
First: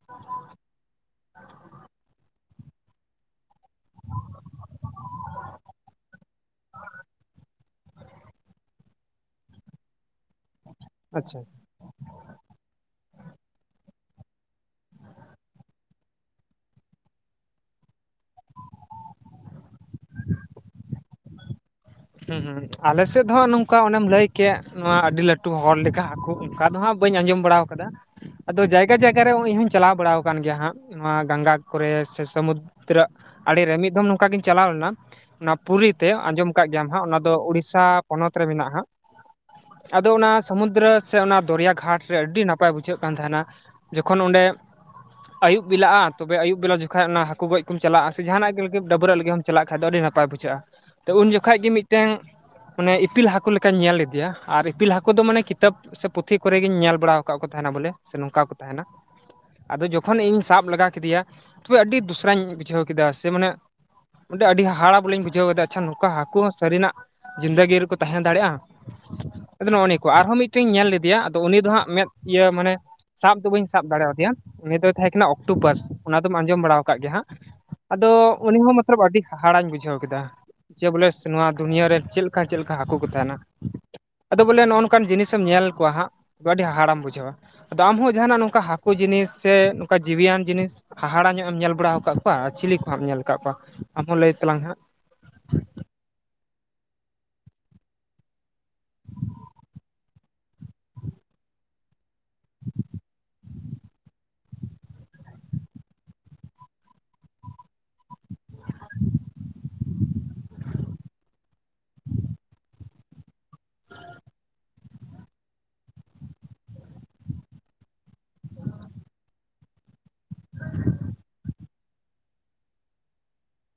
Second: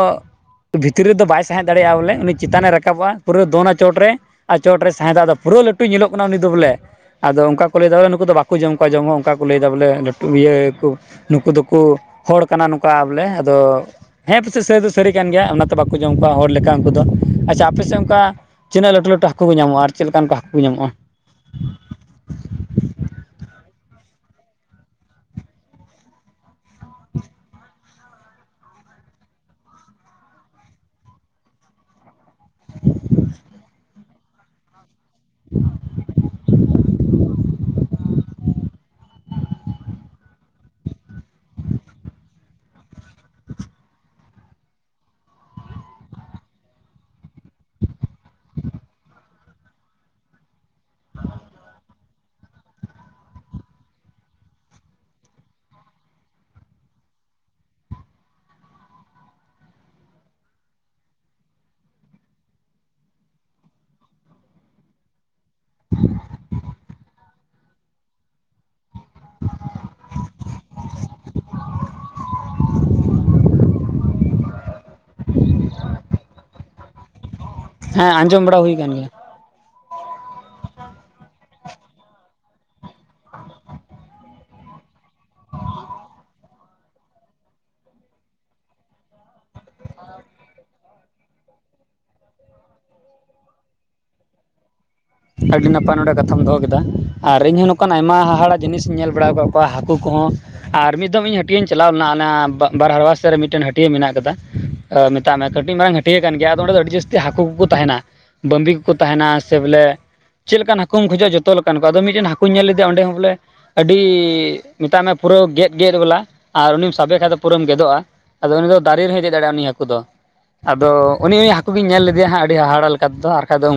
ᱵᱷᱤᱛᱨᱤ ᱨᱮ ᱫᱚ ᱵᱟᱭ ᱥᱟᱸᱦᱮᱫ ᱫᱟᱲᱮᱭᱟᱜ-ᱟ ᱵᱚᱞᱮ ᱩᱱᱤ ᱪᱤᱛᱟᱱᱮ ᱨᱟᱠᱟᱵᱚᱜ-ᱟ ᱯᱩᱨᱟᱹ ᱫᱚᱱ-ᱟ ᱪᱚᱴᱨᱮ ᱟᱨ ᱪᱚᱴ ᱨᱮ ᱥᱟᱦᱮᱫᱟᱜ ᱟᱫᱚ ᱯᱩᱩᱨᱟᱹᱣ ᱞᱟᱹᱴᱩᱭ ᱧᱮᱞᱚᱜ ᱠᱟᱱᱟ ᱩᱱᱤ ᱫᱚ ᱵᱚᱞᱮ ᱟᱫᱚ ᱚᱝᱠᱟ ᱠᱚ ᱞᱟᱹᱭ ᱫᱟ ᱵᱚᱞᱮ ᱱᱩᱠᱩ ᱫᱚ ᱵᱟᱠᱚ ᱡᱚᱢ ᱠᱚᱣᱟ ᱡᱚᱢ ᱦᱚᱸ ᱚᱝᱠᱟ ᱠᱚ ᱞᱟᱹᱭ ᱫᱟ ᱵᱚᱞᱮ ᱞᱟᱹᱴᱩ ᱤᱭᱟᱹ ᱠᱩ ᱟᱪᱪᱷᱟ ᱱᱩᱠᱩ ᱫᱩ ᱠᱩ ᱦᱚᱲ ᱠᱟᱱᱟ ᱱᱚᱝᱠᱟ ᱵᱚᱞᱮ ᱟᱫᱚ ᱦᱮᱸ ᱯᱟᱥᱮᱡ ᱥᱟᱹᱨᱤ ᱫᱚ ᱥᱟᱹᱨᱤ ᱠᱟᱱ ᱜᱮᱭᱟ ᱚᱱᱟᱛᱮ ᱵᱟᱠᱚ ᱡᱚᱢ ᱠᱚᱣᱟ ᱦᱚᱲ ᱞᱮᱠᱟ ᱩᱱᱠᱩ ᱫᱚ ᱟᱪᱪᱷᱟ ᱟᱯᱮᱥᱮᱜ ᱚᱝᱠᱟ ᱪᱤᱱᱟᱹᱜ ᱞᱟᱹᱴᱩ ᱞᱟᱹᱴᱩ ᱦᱟᱠᱩ ᱠᱚ ᱧᱟᱢᱚᱜᱼᱟ ᱟᱨ ᱪᱮᱫ ᱞᱮᱠᱟᱱ ᱠᱚ ᱦᱟᱹᱠᱩ ᱠᱚ ᱧᱟᱢᱚᱜᱼᱟ? ᱦᱩᱸ ᱟᱞᱮᱥᱮᱫ ᱫᱚ ᱦᱟᱜ ᱱᱚᱝᱠᱟ ᱚᱱᱮᱢ ᱞᱟᱹᱭ ᱠᱮᱜ ᱱᱚᱣᱟ ᱟᱹᱰᱤ ᱞᱟᱹᱴᱩ ᱦᱚᱲ ᱞᱮᱠᱟ ᱦᱟᱠᱩ ᱚᱱᱠᱟ ᱫᱚ ᱦᱟᱸᱜ ᱵᱟᱹᱧ ᱟᱸᱡᱚᱢ ᱵᱟᱲᱟᱣ ᱟᱠᱟᱫᱟ ᱾ ᱟᱫᱚ ᱡᱟᱭᱜᱟ ᱡᱟᱭᱜᱟ ᱨᱮ ᱤᱧ ᱦᱩᱧ ᱪᱟᱞᱟᱣ ᱵᱟᱲᱟᱣ ᱠᱟᱱ ᱜᱮᱭᱟ ᱦᱟᱸᱜ ᱱᱚᱣᱟ ᱜᱟᱝᱜᱟ ᱠᱚ ᱨᱮ ᱥᱮ ᱥᱟᱹᱢᱩᱫᱽᱫᱨᱟᱹ ᱟᱲᱮ‌ ᱨᱮ ᱢᱤᱫ ᱫᱷᱚᱢ ᱱᱚᱝᱠᱟ ᱜᱤᱧ ᱪᱟᱞᱟᱣ ᱞᱮᱱᱟ ᱚᱱᱟ ᱯᱩᱨᱤ ᱛᱮ ᱟᱸᱡᱚᱢ ᱠᱟᱜ ᱜᱮᱭᱟᱢ ᱦᱟᱸᱜ ᱚᱱᱟ ᱫᱚ ᱩᱲᱤᱥᱟ ᱯᱚᱱᱚᱛ ᱨᱮ ᱢᱮᱱᱟᱜᱼᱟ ᱦᱟᱸᱜ ᱟᱫᱚ ᱚᱱᱟ ᱥᱟᱹᱢᱩᱫᱽᱫᱨᱟ ᱥᱮ ᱚᱱᱟ ᱫᱚᱨᱭᱟ ᱜᱷᱟᱴ ᱨᱮ ᱟᱹᱰᱤ ᱱᱟᱯᱟᱭ ᱵᱩᱡᱷᱟᱹᱜ ᱠᱟᱱ ᱛᱟᱦᱮᱱᱟ ᱡᱚᱠᱷᱚᱱ ᱚᱸᱰᱮ ᱟᱹᱭᱩᱵ ᱵᱤᱞᱟᱜᱼᱟ ᱛᱚᱵᱮ ᱟᱭᱩᱵ ᱵᱤᱞᱟ ᱡᱚᱠᱷᱟᱡ ᱚᱱᱟ ᱦᱟᱹᱠᱩ ᱜᱚᱡ ᱠᱚᱢ ᱪᱟᱞᱟᱜᱼᱟ ᱥᱮ ᱡᱟᱦᱟᱱᱟᱜ ᱜᱤ ᱞᱟᱹᱜᱤᱢ ᱰᱟᱹᱵᱽᱨᱟᱹᱜ ᱞᱟᱹᱜᱤᱜ ᱦᱚᱢ ᱪᱟᱞᱟᱜ ᱠᱷᱟᱡ ᱫᱚ ᱟᱹᱰᱤ ᱱᱟᱯᱟᱭ ᱵᱩᱡᱷᱟᱹᱜᱼᱟ ᱛᱚ ᱩᱱ ᱡᱚᱠ ᱴᱮᱝ ᱢᱟᱱᱮ ᱤᱯᱤᱞ ᱦᱟᱠᱳ ᱞᱮᱠᱟᱧ ᱧᱮᱞ ᱞᱤᱫᱤᱭᱟ ᱟᱨ ᱤᱯᱤᱞ ᱦᱟᱹᱠᱳ ᱫᱚ ᱢᱟᱱᱮ ᱠᱤᱛᱟᱹᱵ ᱥᱮ ᱯᱩᱛᱷᱤ ᱠᱚᱨᱮ ᱜᱤᱧ ᱧᱮᱞ ᱵᱟᱲᱟᱣ ᱠᱟᱜ ᱠᱚ ᱛᱟᱦᱮᱱᱟ ᱵᱚᱞᱮ ᱥᱮ ᱱᱚᱝᱠᱟ ᱠᱚ ᱛᱟᱦᱮᱱᱟ ᱟᱫᱚ ᱡᱚᱠᱷᱚᱱ ᱤᱧ ᱥᱟᱵ ᱞᱮᱜᱟ ᱠᱤᱫᱤᱭᱟ ᱛᱚᱵᱮ ᱟᱹᱰᱤ ᱫᱩᱥᱨᱟᱧ ᱵᱩᱡᱷᱟᱹᱣ ᱠᱮᱫᱟ ᱥᱮ ᱢᱟᱱᱮ ᱚᱸᱰᱮ ᱟᱹᱰᱤ ᱦᱟᱦᱟᱲᱟ ᱵᱚᱞᱤᱧ ᱵᱩᱡᱷᱟᱹᱣ ᱮᱫᱟ ᱟᱪᱪᱷᱟ ᱱᱚᱝᱠᱟ ᱦᱟᱹᱠᱩ ᱦᱚᱸ ᱥᱟᱹᱨᱤᱱᱟᱜ ᱡᱤᱱᱫᱮᱜᱤ ᱨᱮ ᱠᱚ ᱛᱟᱦᱮᱸ ᱫᱟᱲᱮᱭᱟᱜᱼᱟ? ᱟᱫᱚ ᱱᱚᱜᱼᱚ ᱱᱤᱭᱟᱹ ᱠᱚ ᱟᱨᱦᱚᱸ ᱢᱤᱫᱴᱤᱧ ᱧᱮᱞ ᱞᱤᱫᱤᱭᱟ ᱟᱫᱚ ᱩᱱᱤ ᱫᱚ ᱦᱟᱸᱜ ᱢᱮᱫ ᱤᱭᱟᱹ ᱢᱟᱱᱮ ᱥᱟᱵ ᱫᱚ ᱵᱟᱹᱧ ᱥᱟᱵ ᱫᱟᱲᱮ ᱟᱫᱮᱭᱟ ᱩᱱᱤ ᱫᱚᱭ ᱛᱟᱦᱮᱸ ᱠᱟᱱᱟ ᱚᱠᱴᱳᱯᱟᱥ ᱚᱱᱟ ᱫᱚᱢ ᱟᱸᱡᱚᱢ ᱵᱟᱲᱟᱣ ᱟᱠᱟᱜ ᱜᱮᱭᱟ ᱦᱟᱸᱜᱼᱼ ᱦᱮᱸ ᱟᱫᱚ ᱟᱸᱡᱚᱢ ᱵᱟᱲᱟ ᱩᱱᱤ ᱦᱩᱭ ᱦᱚᱸ ᱟᱠᱟᱱ ᱢᱚᱛᱨᱚᱵ ᱜᱮᱭᱟ ᱟᱹᱰᱤ ᱦᱟᱦᱟᱲᱟᱹᱧ ᱵᱩᱡᱷᱟᱹᱣ ᱠᱮᱫᱟ ᱾ ᱪᱮ ᱵᱚᱞᱮ ᱥᱮ ᱱᱚᱣᱟ ᱫᱩᱱᱭᱟᱹ ᱨᱮ ᱪᱮᱞᱠᱟ ᱪᱮᱞᱠᱟ ᱦᱟᱹᱠᱩ ᱠᱚ ᱛᱟᱸᱦᱮᱱᱟ? ᱟᱫᱚ ᱵᱚᱞᱮ ᱱᱚᱜᱼᱚ ᱱᱚᱝᱠᱟᱱ ᱡᱤᱱᱤᱥ ᱮᱢ ᱧᱮᱞ ᱠᱚᱣᱟ ᱦᱟᱸᱜ ᱟᱹᱰᱤ ᱦᱟᱦᱟᱲᱟᱢ ᱵᱩᱡᱷᱟᱹᱣᱟ ᱫᱟᱢ ᱦᱚᱸ ᱡᱟᱦᱟᱱᱟᱜ ᱱᱚᱝᱠᱟ ᱦᱟᱹᱠᱩ ᱡᱤᱱᱤᱥ ᱥᱮ ᱱᱚᱝᱠᱟ ᱡᱤᱣᱤᱭᱟᱱ ᱡᱤᱱᱤᱥᱼᱼ ᱦᱟᱦᱟᱲᱟ ᱧᱚᱜ ᱮᱢ ᱧᱮᱞ ᱵᱟᱲᱟᱣ ᱠᱟᱜ ᱠᱚᱣᱟ ᱟᱨ ᱪᱤᱞᱤ ᱠᱚ ᱦᱚᱸᱢ ᱧᱮᱞ ᱠᱟᱜ ᱠᱚᱣᱟ, ᱟᱢᱦᱚᱸ ᱞᱟᱹᱭ ᱛᱟᱞᱟᱝ ᱢᱮ ᱦᱟᱸᱜᱼᱼ ᱟᱹᱰᱤ ᱱᱟᱯᱟᱭ ᱱᱚᱸᱰᱮ ᱠᱟᱛᱷᱟᱢ ᱫᱚᱦᱚ ᱠᱮᱫᱼᱼ (unintelligible) ᱟᱨ ᱤᱧᱦᱚᱸ ᱱᱚᱝᱠᱟᱱ ᱟᱭᱢᱟ ᱦᱟᱦᱟᱲᱟᱜ ᱡᱤᱱᱤᱥ ᱤᱧ ᱧᱮᱞ ᱵᱟᱲᱟᱣ ᱠᱟᱫ ᱠᱚᱣᱟ ᱦᱟᱹᱠᱩ ᱠᱚ ᱦᱚᱸ ᱟᱨ ᱢᱤᱫ ᱫᱚᱢᱼᱼ ᱤᱧ ᱦᱟᱹᱼᱼ ᱦᱟᱹᱴᱤᱭᱟᱹᱧ ᱪᱟᱞᱟᱣ ᱞᱮᱱᱟ ᱚᱱᱟ ᱵᱟᱨᱣᱟᱥ ᱨᱮ ᱢᱤᱫᱴᱮᱱ ᱦᱟᱹᱴᱤ ᱦᱟᱹᱴᱤᱭᱟᱹ ᱢᱮᱱᱟᱜ ᱠᱟᱫᱟ ᱢᱮᱛᱟᱜ ᱢᱮ ᱠᱟᱹᱴᱤᱡ ᱢᱟᱨᱟᱝ ᱦᱟᱹᱴᱭᱟᱹ ᱠᱟᱱ ᱜᱮᱭᱟ ᱟᱫᱚ ᱚᱸᱰᱮ ᱫᱚ ᱟᱹᱰᱤ ᱡᱟᱹᱥᱛᱤ ᱦᱟᱹᱠᱩ ᱠᱚ ᱠᱚ ᱛᱟᱦᱮᱱᱟ᱾ ᱵᱟᱹᱵᱤ ᱠᱚᱠᱚ ᱛᱟᱸᱦᱮᱱᱟ ᱥᱮ ᱵᱚᱞᱮᱼᱼ ᱪᱮᱫ ᱞᱮᱠᱟᱱ ᱦᱟᱹᱠᱩᱢ ᱠᱷᱚᱡᱚᱜᱼᱟ ᱡᱚᱛᱚ ᱞᱮᱠᱟᱱ ᱠᱚ ᱟᱫᱚ ᱢᱤᱫᱴᱮᱱ ᱦᱟᱹᱠᱩᱧ ᱧᱮᱞ ᱞᱮᱫᱮᱭᱟ ᱚᱸᱰᱮ ᱦᱚᱸ ᱵᱚᱞᱮᱼᱼ ᱟᱹᱰᱤ ᱢᱮᱛᱟᱜ ᱢᱮ ᱯᱩᱨᱟᱹ ᱜᱮᱫ ᱜᱮᱫ ᱵᱟᱞᱟ ᱟᱨ ᱩᱱᱤᱢ ᱥᱟᱵᱮ ᱠᱷᱟᱡ ᱫᱚ ᱯᱩᱨᱟᱹᱢ ᱜᱮᱫᱚᱜᱼᱟ ᱟᱫᱚ ᱩᱱᱤ ᱫᱚ ᱫᱟᱨᱮ ᱨᱮ ᱦᱚᱭ ᱫᱮᱡ ᱫᱟᱲᱮᱭᱟᱜᱼᱟ ᱩᱱᱤ ᱦᱟᱹᱠᱩ ᱫᱚᱼᱼ ᱟᱫᱚ ᱩᱱᱤ ᱦᱟᱹᱠᱩ ᱜᱮᱧ ᱧᱮᱞ ᱞᱮᱫᱮᱭᱟ ᱦᱟᱸᱜ ᱟᱹᱰᱤ ᱦᱟᱦᱟᱲᱟᱜ ᱞᱮᱠᱟ ᱛᱮᱫᱚ ᱟᱨ ᱵᱟᱠᱷᱟᱡ ᱫᱚᱼᱼ